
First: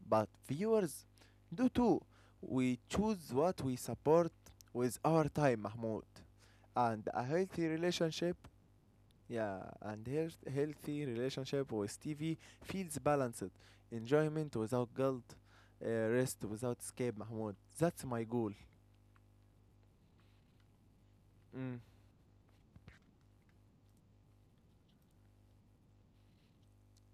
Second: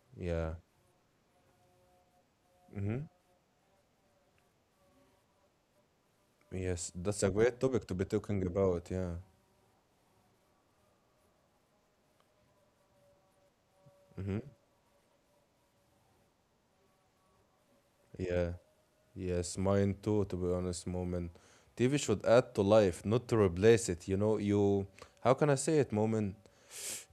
but
Yeah.
viewers do too. We
Mm-hmm.
choose what we support with our time, Mahmoud.
Yes,
And
that's
a
a great
healthy
topic to be
relationship,
talking about, yeah.
yeah, and healthy relationship with TV feels balanced.
Mm-hmm.
Enjoyment without guilt, rest without escape, Mahmoud. That's my goal.
Yeah. Yes, mine too, to be honest, Moment,
Mm.
TV should add to life, not to replace it. You know, how can I say it, Moment?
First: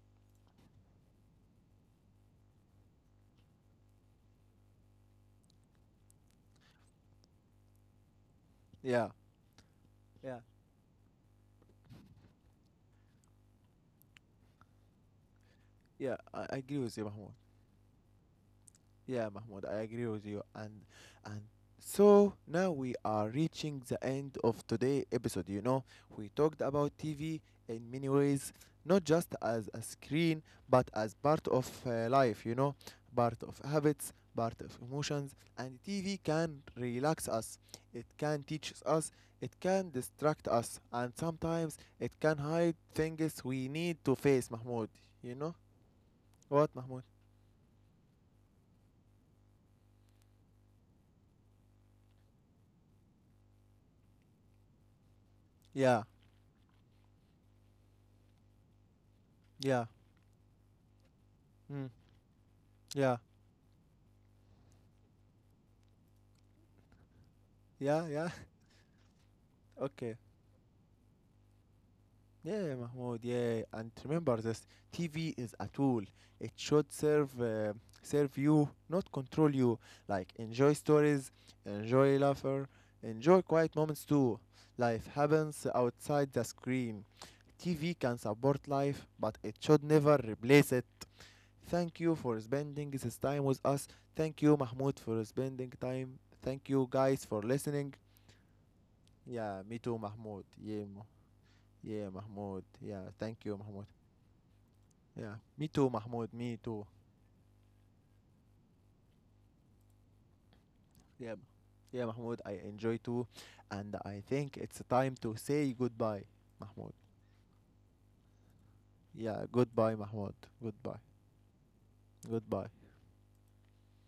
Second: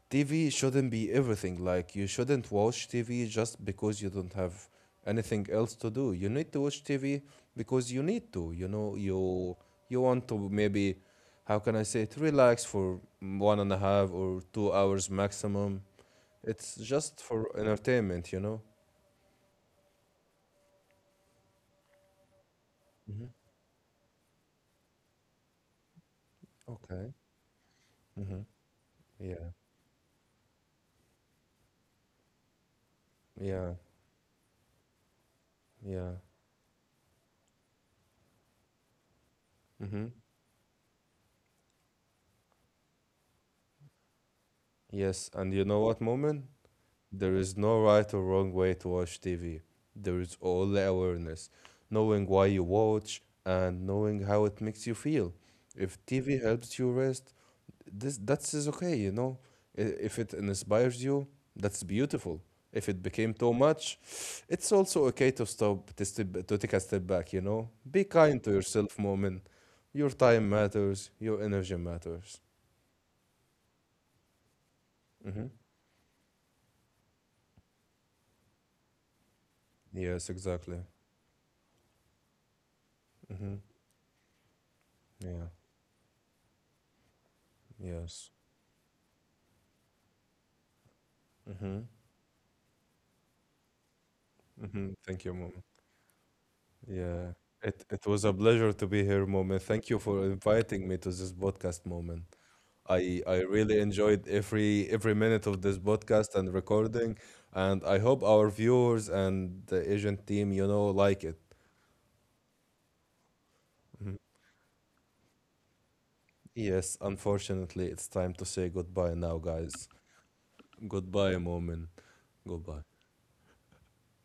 TV shouldn't be everything. Like, you shouldn't watch TV just because you don't have anything else to do. You need to watch TV because you need to. You know,
Yeah,
you want to
yeah,
maybe, how can I say it, relax for one and a half or 2 hours maximum.
yeah, I
It's
agree with you,
just
Mahmoud.
for entertainment, you know?
Yeah, Mahmoud, I agree with you. And so now we
Hmm.
are reaching the end of today episode. You know, we talked about
Okay.
TV in many
Hmm.
ways, not just
Yeah.
as a screen, but as part of life. You know, part of
Yeah,
habits, part of emotions, and TV
yeah.
can relax us. It can teach us. It can
Mm-hmm.
distract us, and sometimes it can hide things we need to face. Mahmoud,
Yes,
you know
and you know what, Moment?
what, Mahmoud?
There is no right or wrong way to watch TV. There is only awareness, knowing why you watch and knowing how it makes you feel.
Yeah,
If TV helps you rest, this that's is okay, you know.
yeah,
I- If it inspires you, that's
mm,
beautiful. If it
yeah.
became too much, it's also okay to step, to take a step back, you know. Be
Yeah, yeah.
kind to yourself, Moment. Your
Okay.
time matters. Your energy matters.
Yeah, yeah, Mahmoud. Yeah, yeah. And remember this: TV
Mm-hmm.
is a tool. It should serve you, not control you.
Yes,
Like enjoy
exactly.
stories, enjoy laughter, enjoy
Hmm.
quiet moments too. Life
Yeah.
happens outside the screen. TV can
Yes.
support life, but it should never replace it.
Hmm.
Thank you for spending this time with us. Thank you,
Hmm.
Mahmoud, for
Thank you, Mom.
spending time. Thank you guys
Yeah.
for
It
listening.
it was a pleasure to be here,
Yeah,
moment.
me
Thank
too,
you for
Mahmoud. Yeah.
inviting me to this podcast,
Yeah,
moment.
Mahmoud. Yeah,
I
thank you,
really
Mahmoud.
enjoyed every
Yeah,
minute of
me
this
too, Mahmoud.
podcast and
Me too.
recording, and I hope our viewers and the agent team, you know, like
Yeah,
it.
yeah, Mahmoud. I enjoy too, and I think it's time to say goodbye, Mahmoud.
Yes, unfortunately, it's time to say goodbye now,
Yeah,
guys.
goodbye, Mahmoud. Goodbye.
Goodbye, moment.
Goodbye.
Goodbye.